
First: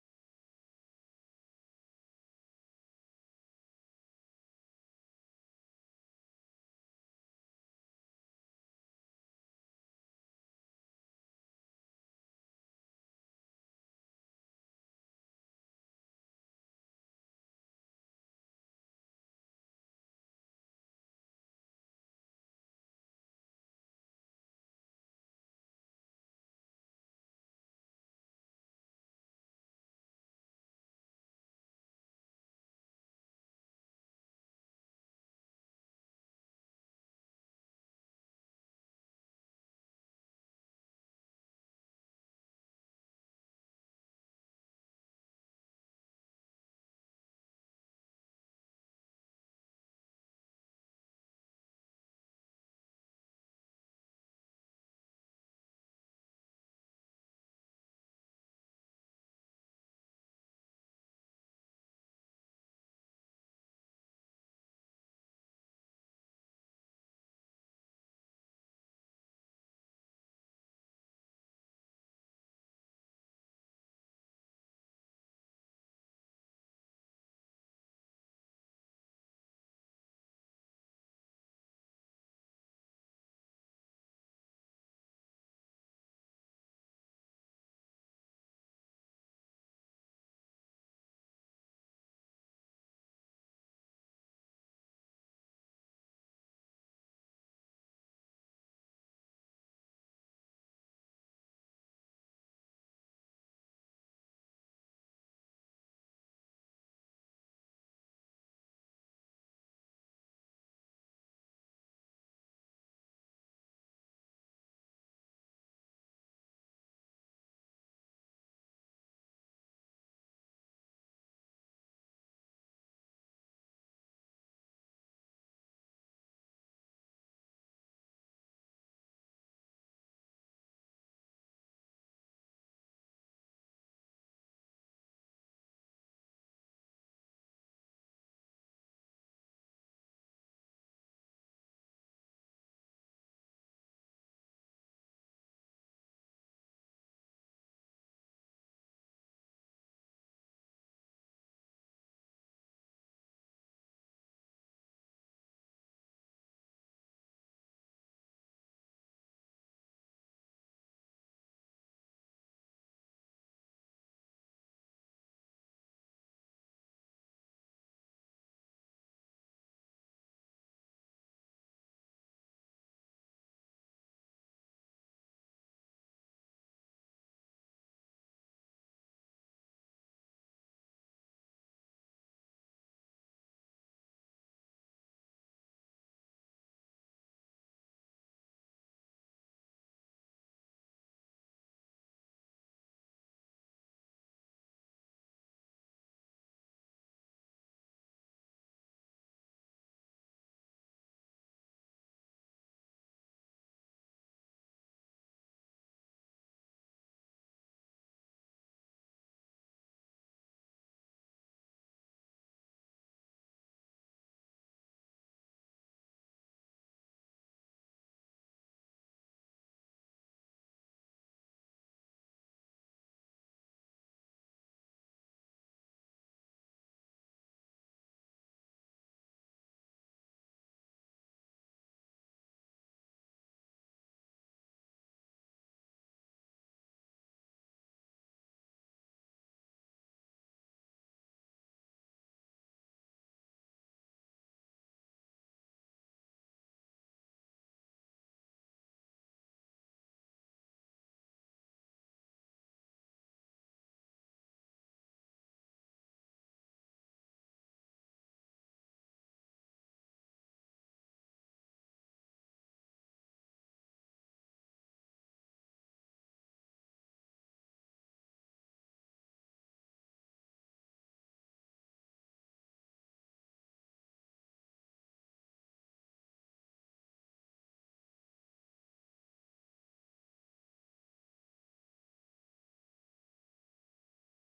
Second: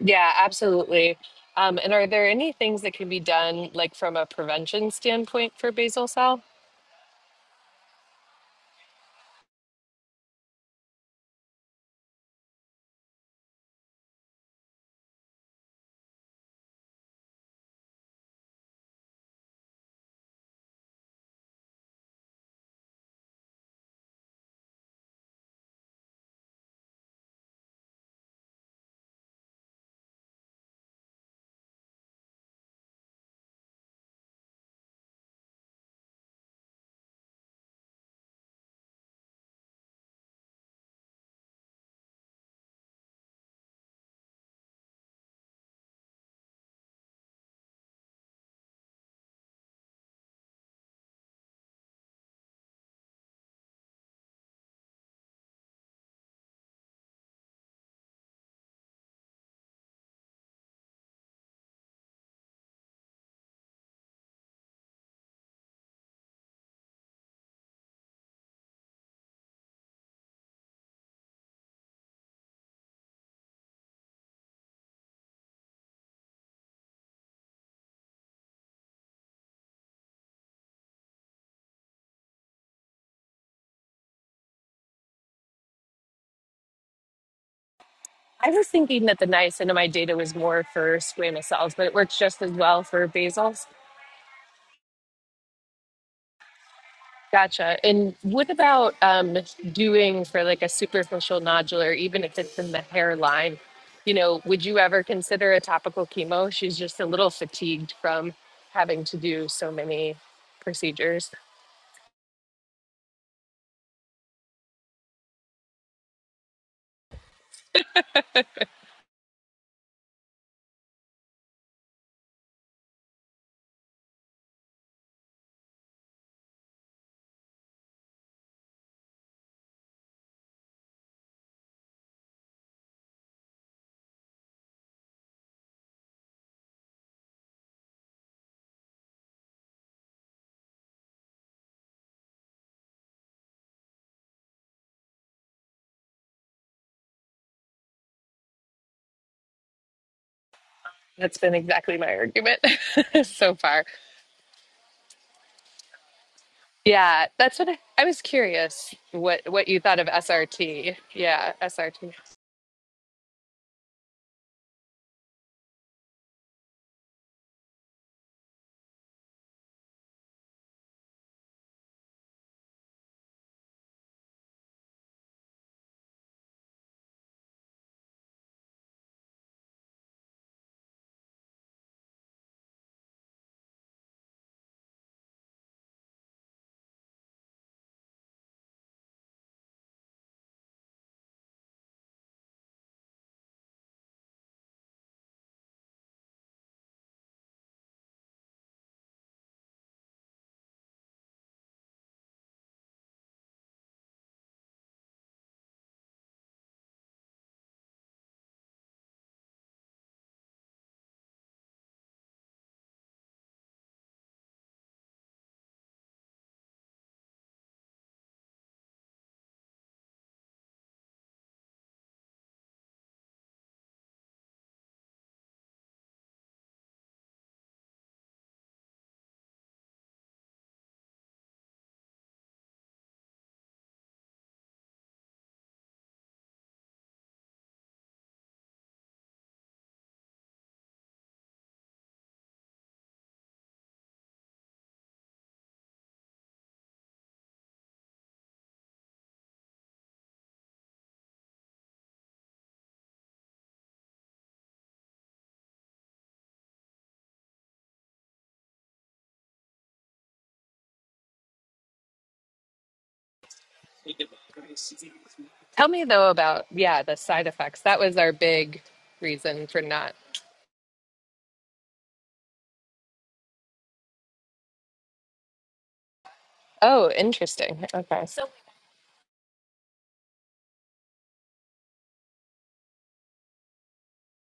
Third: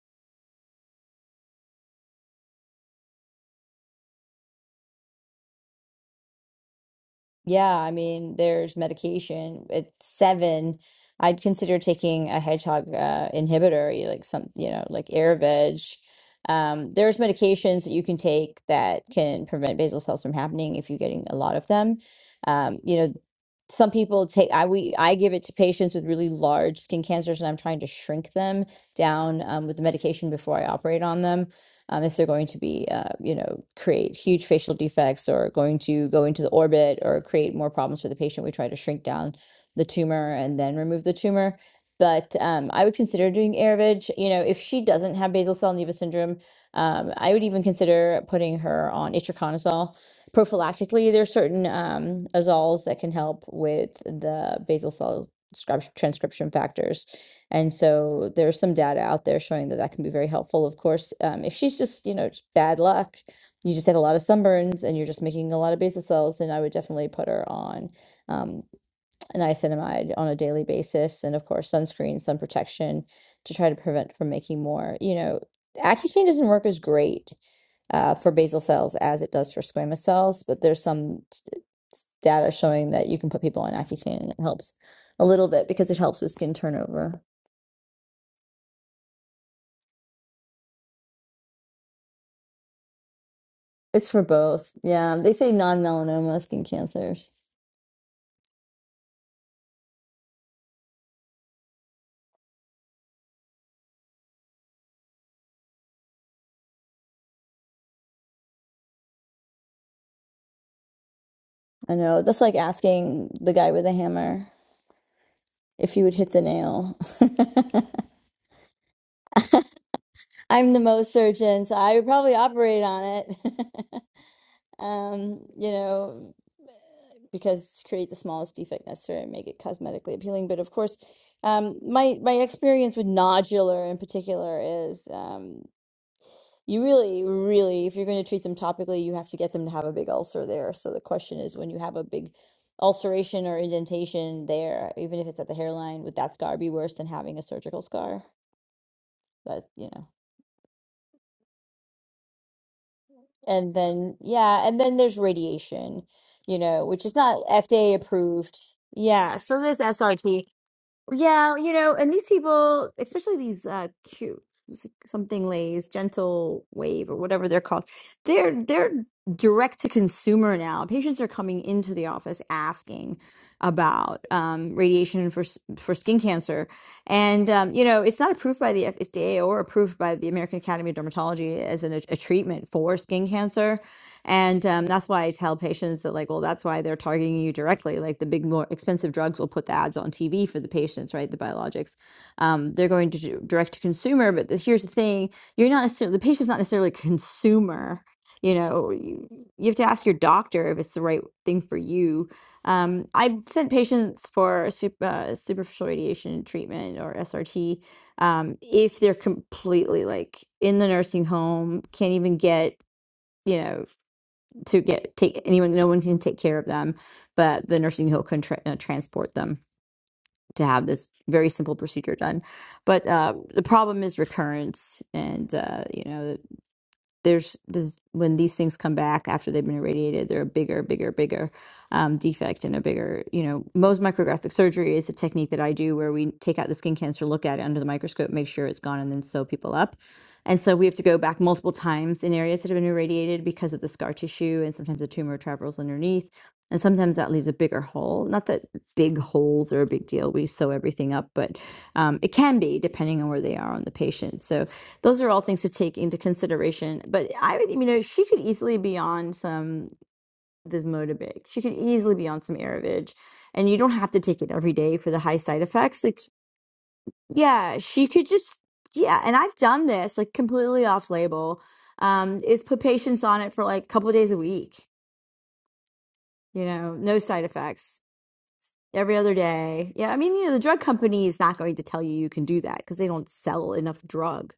S2: yeah, absolutely. Um, and are there any things that can be done like from a prevention standpoint for basal cell?
S1: Yeah, I mean, there's medication. At seven, I'd consider taking a hedgehog uh, inhibitor, you- like some, you know, like Ayurved. Um, there's medications that you can take that can prevent basal cells from happening if you're getting a lot of them. Um, you know, some people take, I we I give it to patients with really large skin cancers, and I'm trying to shrink them down um, with the medication before I operate on them um, if they're going to be, uh, you know, create huge facial defects or going to go into the orbit or create more problems for the patient. We try to shrink down the tumor and then remove the tumor. But um, I would consider doing Airovig. You know, if she doesn't have basal cell nevus syndrome, um, I would even consider putting her on itraconazole prophylactically, there's certain um, azoles that can help with the basal cell scrub- transcription factors. And so there's some data out there showing that that can be very helpful. Of course, um, if she's just, you know, just bad luck, you just had a lot of sunburns and you're just making a lot of basal cells, then I would definitely put her on um, niacinamide on a daily basis. And of course, sunscreen, sun protection to try to prevent from making more. You know, Accutane doesn't work as great uh, for basal cells as it does for squamous cells, but there's some s- data showing that you can put people on Accutane and it helps a little bit because it helps with skin turnover.
S2: I was thinking that the niacin in my data was more for squamous cells, but it works just as well for basals.
S1: It's for both. Yeah, they say non-melanoma skin cancers.
S2: Gotcha. And what about um, doing for like a superficial nodular, even if it's in the hairline? You know, would you ever consider a topical chemo? She's just a little fatigued from having to do so many procedures.
S1: I know. That's like asking the guy with a hammer if he would hit the nail. I'm the most surgeon, so I would probably operate on it. um, you know, because create the smallest defect necessary and make it cosmetically appealing. But of course, um, my my experience with nodular in particular is um, You really, really, if you're going to treat them topically, you have to get them to have a big ulcer there. So the question is when you have a big ulceration or indentation there, even if it's at the hairline, would that scar be worse than having a surgical scar? That's, you know.
S2: That's been exactly my argument so
S1: And
S2: far.
S1: then, yeah, and then there's radiation, you know, which is
S2: Yeah,
S1: not
S2: that's what I,
S1: FDA
S2: I was
S1: approved.
S2: curious
S1: Yeah,
S2: what
S1: so
S2: what
S1: there's
S2: you thought of
S1: SRT.
S2: SRT. Yeah,
S1: Yeah, you know, and
S2: SRT.
S1: these people, especially these uh cute s- something lays, gentle wave or whatever they're called, they're they're direct to consumer now. Patients are coming into the office asking about um radiation for s- for skin cancer. And um, you know, it's not approved by the FDA or approved by the American Academy of Dermatology as an, a treatment for skin cancer. And um, that's why I tell patients that, like, well, that's why they're targeting you directly. Like, the big, more expensive drugs will put the ads on TV for the patients, right? The biologics. Um, they're going to do direct to consumer. But the, here's the thing you're not necessarily, the patient's not necessarily a consumer. You know, you, you have to ask your doctor if it's the right thing for you. Um, I've sent patients for sup- uh, superficial radiation treatment or SRT um, if they're completely like in the nursing home, can't even get you know to get take anyone no one can take care of them but the nursing home can tra- uh, transport them to have this very simple procedure done but uh, the problem is recurrence and uh, you know there's this when these things come back after they've been irradiated, they're a bigger, bigger, bigger um, defect and a bigger, you know, Mohs micrographic surgery is a technique that I do where we take out the skin cancer, look at it under the microscope, make sure it's gone, and then sew people up. And so we have to go back multiple times in areas that have been irradiated because of the scar tissue, and sometimes the tumor travels underneath, and sometimes that leaves a bigger hole. Not that big holes are a big deal; we sew everything up, but um, it can be depending on where they are on the patient. So those are all things to take into consideration. But I would, you know, she could easily be on some this Motabig. She could easily be on some Aravage, and you don't have to take it every day for the high side
S2: Tell
S1: effects.
S2: me
S1: Like,
S2: though about yeah, the side
S1: yeah,
S2: effects. That
S1: she
S2: was
S1: could
S2: our
S1: just,
S2: big
S1: yeah. And I've
S2: reason for
S1: done
S2: not.
S1: this like completely off label. Um, is put patients on it for like a couple of days a week. You know,
S2: Oh,
S1: no side
S2: interesting.
S1: effects.
S2: Okay.
S1: Every other day. Yeah, I mean, you know, the drug company is not going to tell you you can do that because they don't sell enough drug,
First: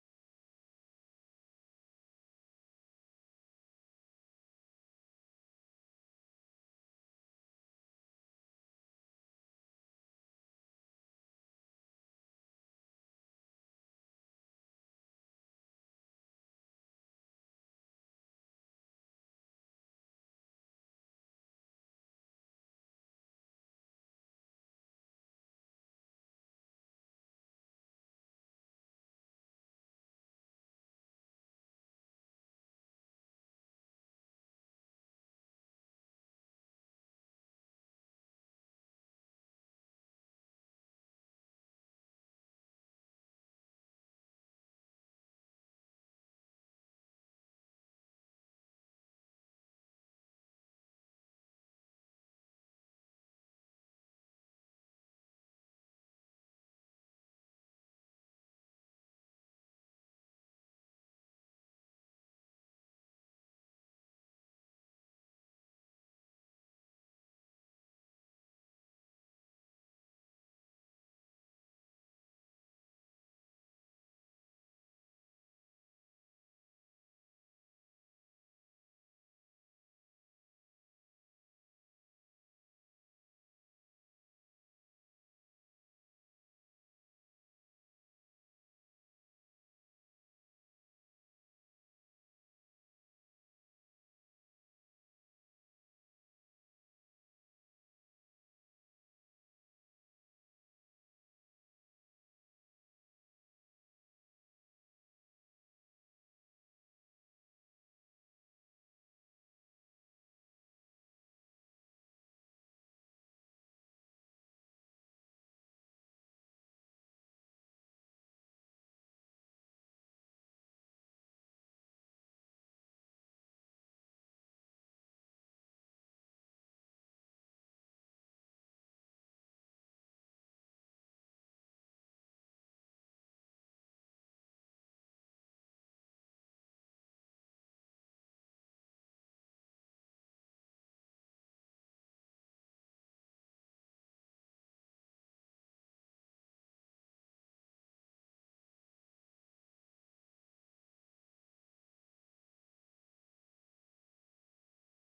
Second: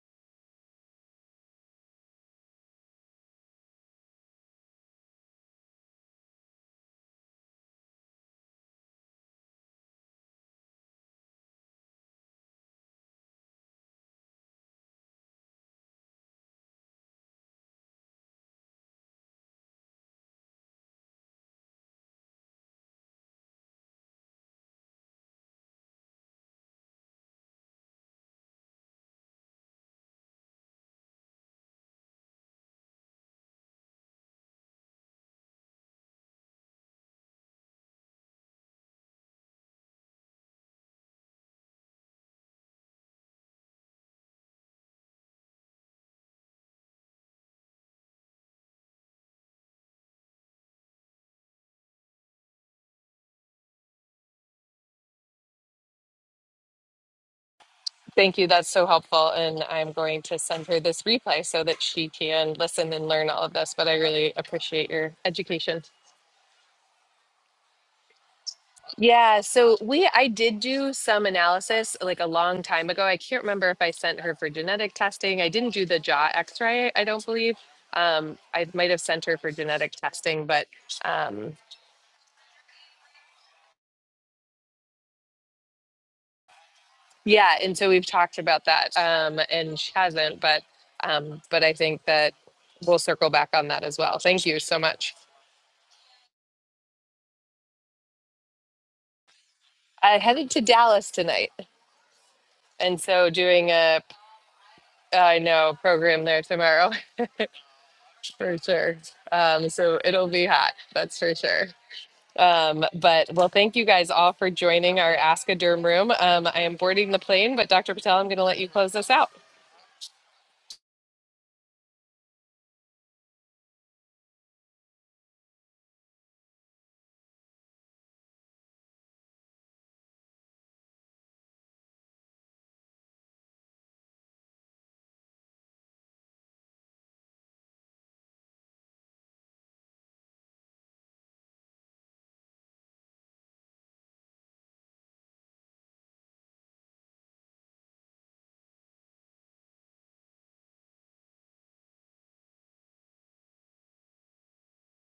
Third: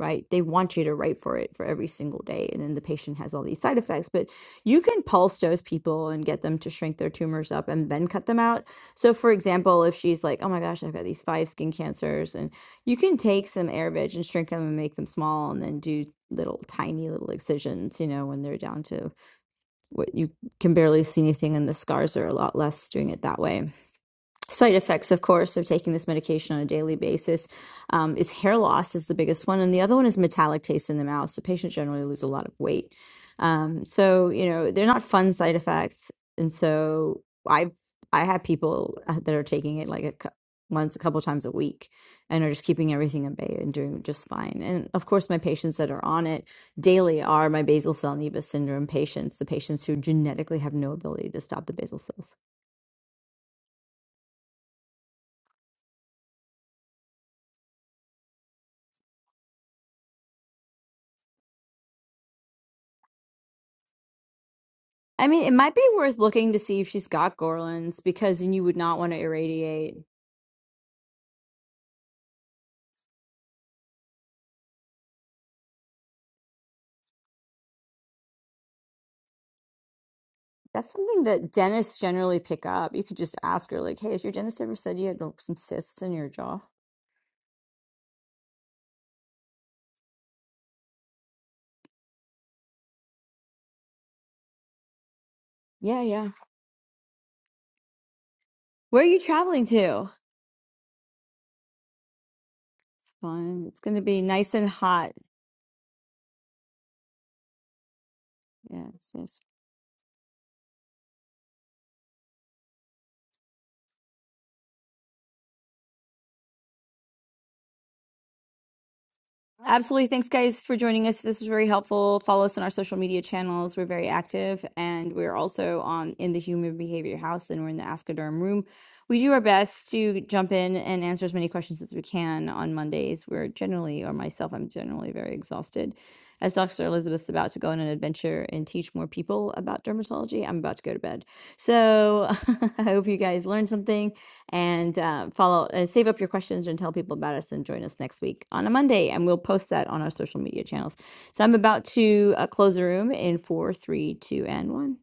S1: right? They want you to write for it for every single day. And then the patient has all these side effects. But you can pulse dose people and get them to shrink their tumors up and then cut them out. So, for example, if she's like, oh my gosh, I've got these five skin cancers, and you can take some AirVeg and shrink them and make them small and then do little tiny little excisions, you know, when they're down to what you can barely see anything and the scars are a lot less doing it that way side effects, of course, of taking this medication on a daily basis um, is hair loss is the biggest one, and the other one is metallic taste in the mouth. So patients generally lose a lot of weight. Um, so you know they're not fun side effects, and so I've I have people uh, that are taking it like a cou- once a couple times a week and are just keeping everything at bay and doing just fine. And of course, my patients that are on it daily are my basal cell nevus syndrome patients, the patients who genetically have no ability to stop the basal cell
S2: Thank you. That's so helpful. And I'm going to send her this replay so that she can listen and learn all of this. But I really appreciate your
S1: I mean, it might
S2: education.
S1: be worth looking to see if she's got Gorlins because then you would not want to
S2: Yeah. So
S1: irradiate.
S2: we, I did do some analysis like a long time ago. I can't remember if I sent her for genetic testing. I didn't do the jaw x ray, I don't believe. Um, I might have sent her for genetic testing, but
S1: That's something
S2: um,
S1: that dentists generally pick up. You could just ask her, like, hey, has your dentist ever said you had like, some cysts in your jaw?
S2: yeah. And so we've talked about that. Um, and she hasn't, but, um, but I think that we'll circle back on that as well. Thank you so much.
S1: Yeah, yeah. Where are you traveling to?
S2: I headed to Dallas tonight, and
S1: It's
S2: so
S1: fun.
S2: doing
S1: It's going
S2: a
S1: to be nice and hot.
S2: I know program there tomorrow for sure.
S1: Yeah.
S2: Um, so it'll be hot, that's for sure. Um, but well, thank you guys all for joining our Ask a Derm room. Um, I am boarding the plane, but Dr. Patel, I'm going to let you close us out.
S1: Absolutely. Thanks, guys, for joining us. This was very helpful. Follow us on our social media channels. We're very active, and we're also on in the Human Behavior House, and we're in the Askoderm Room. We do our best to jump in and answer as many questions as we can on Mondays. We're generally, or myself, I'm generally very exhausted. As Dr. Elizabeth's about to go on an adventure and teach more people about dermatology, I'm about to go to bed. So I hope you guys learned something and uh, follow, uh, save up your questions and tell people about us and join us next week on a Monday. And we'll post that on our social media channels. So I'm about to uh, close the room in four, three, two, and one.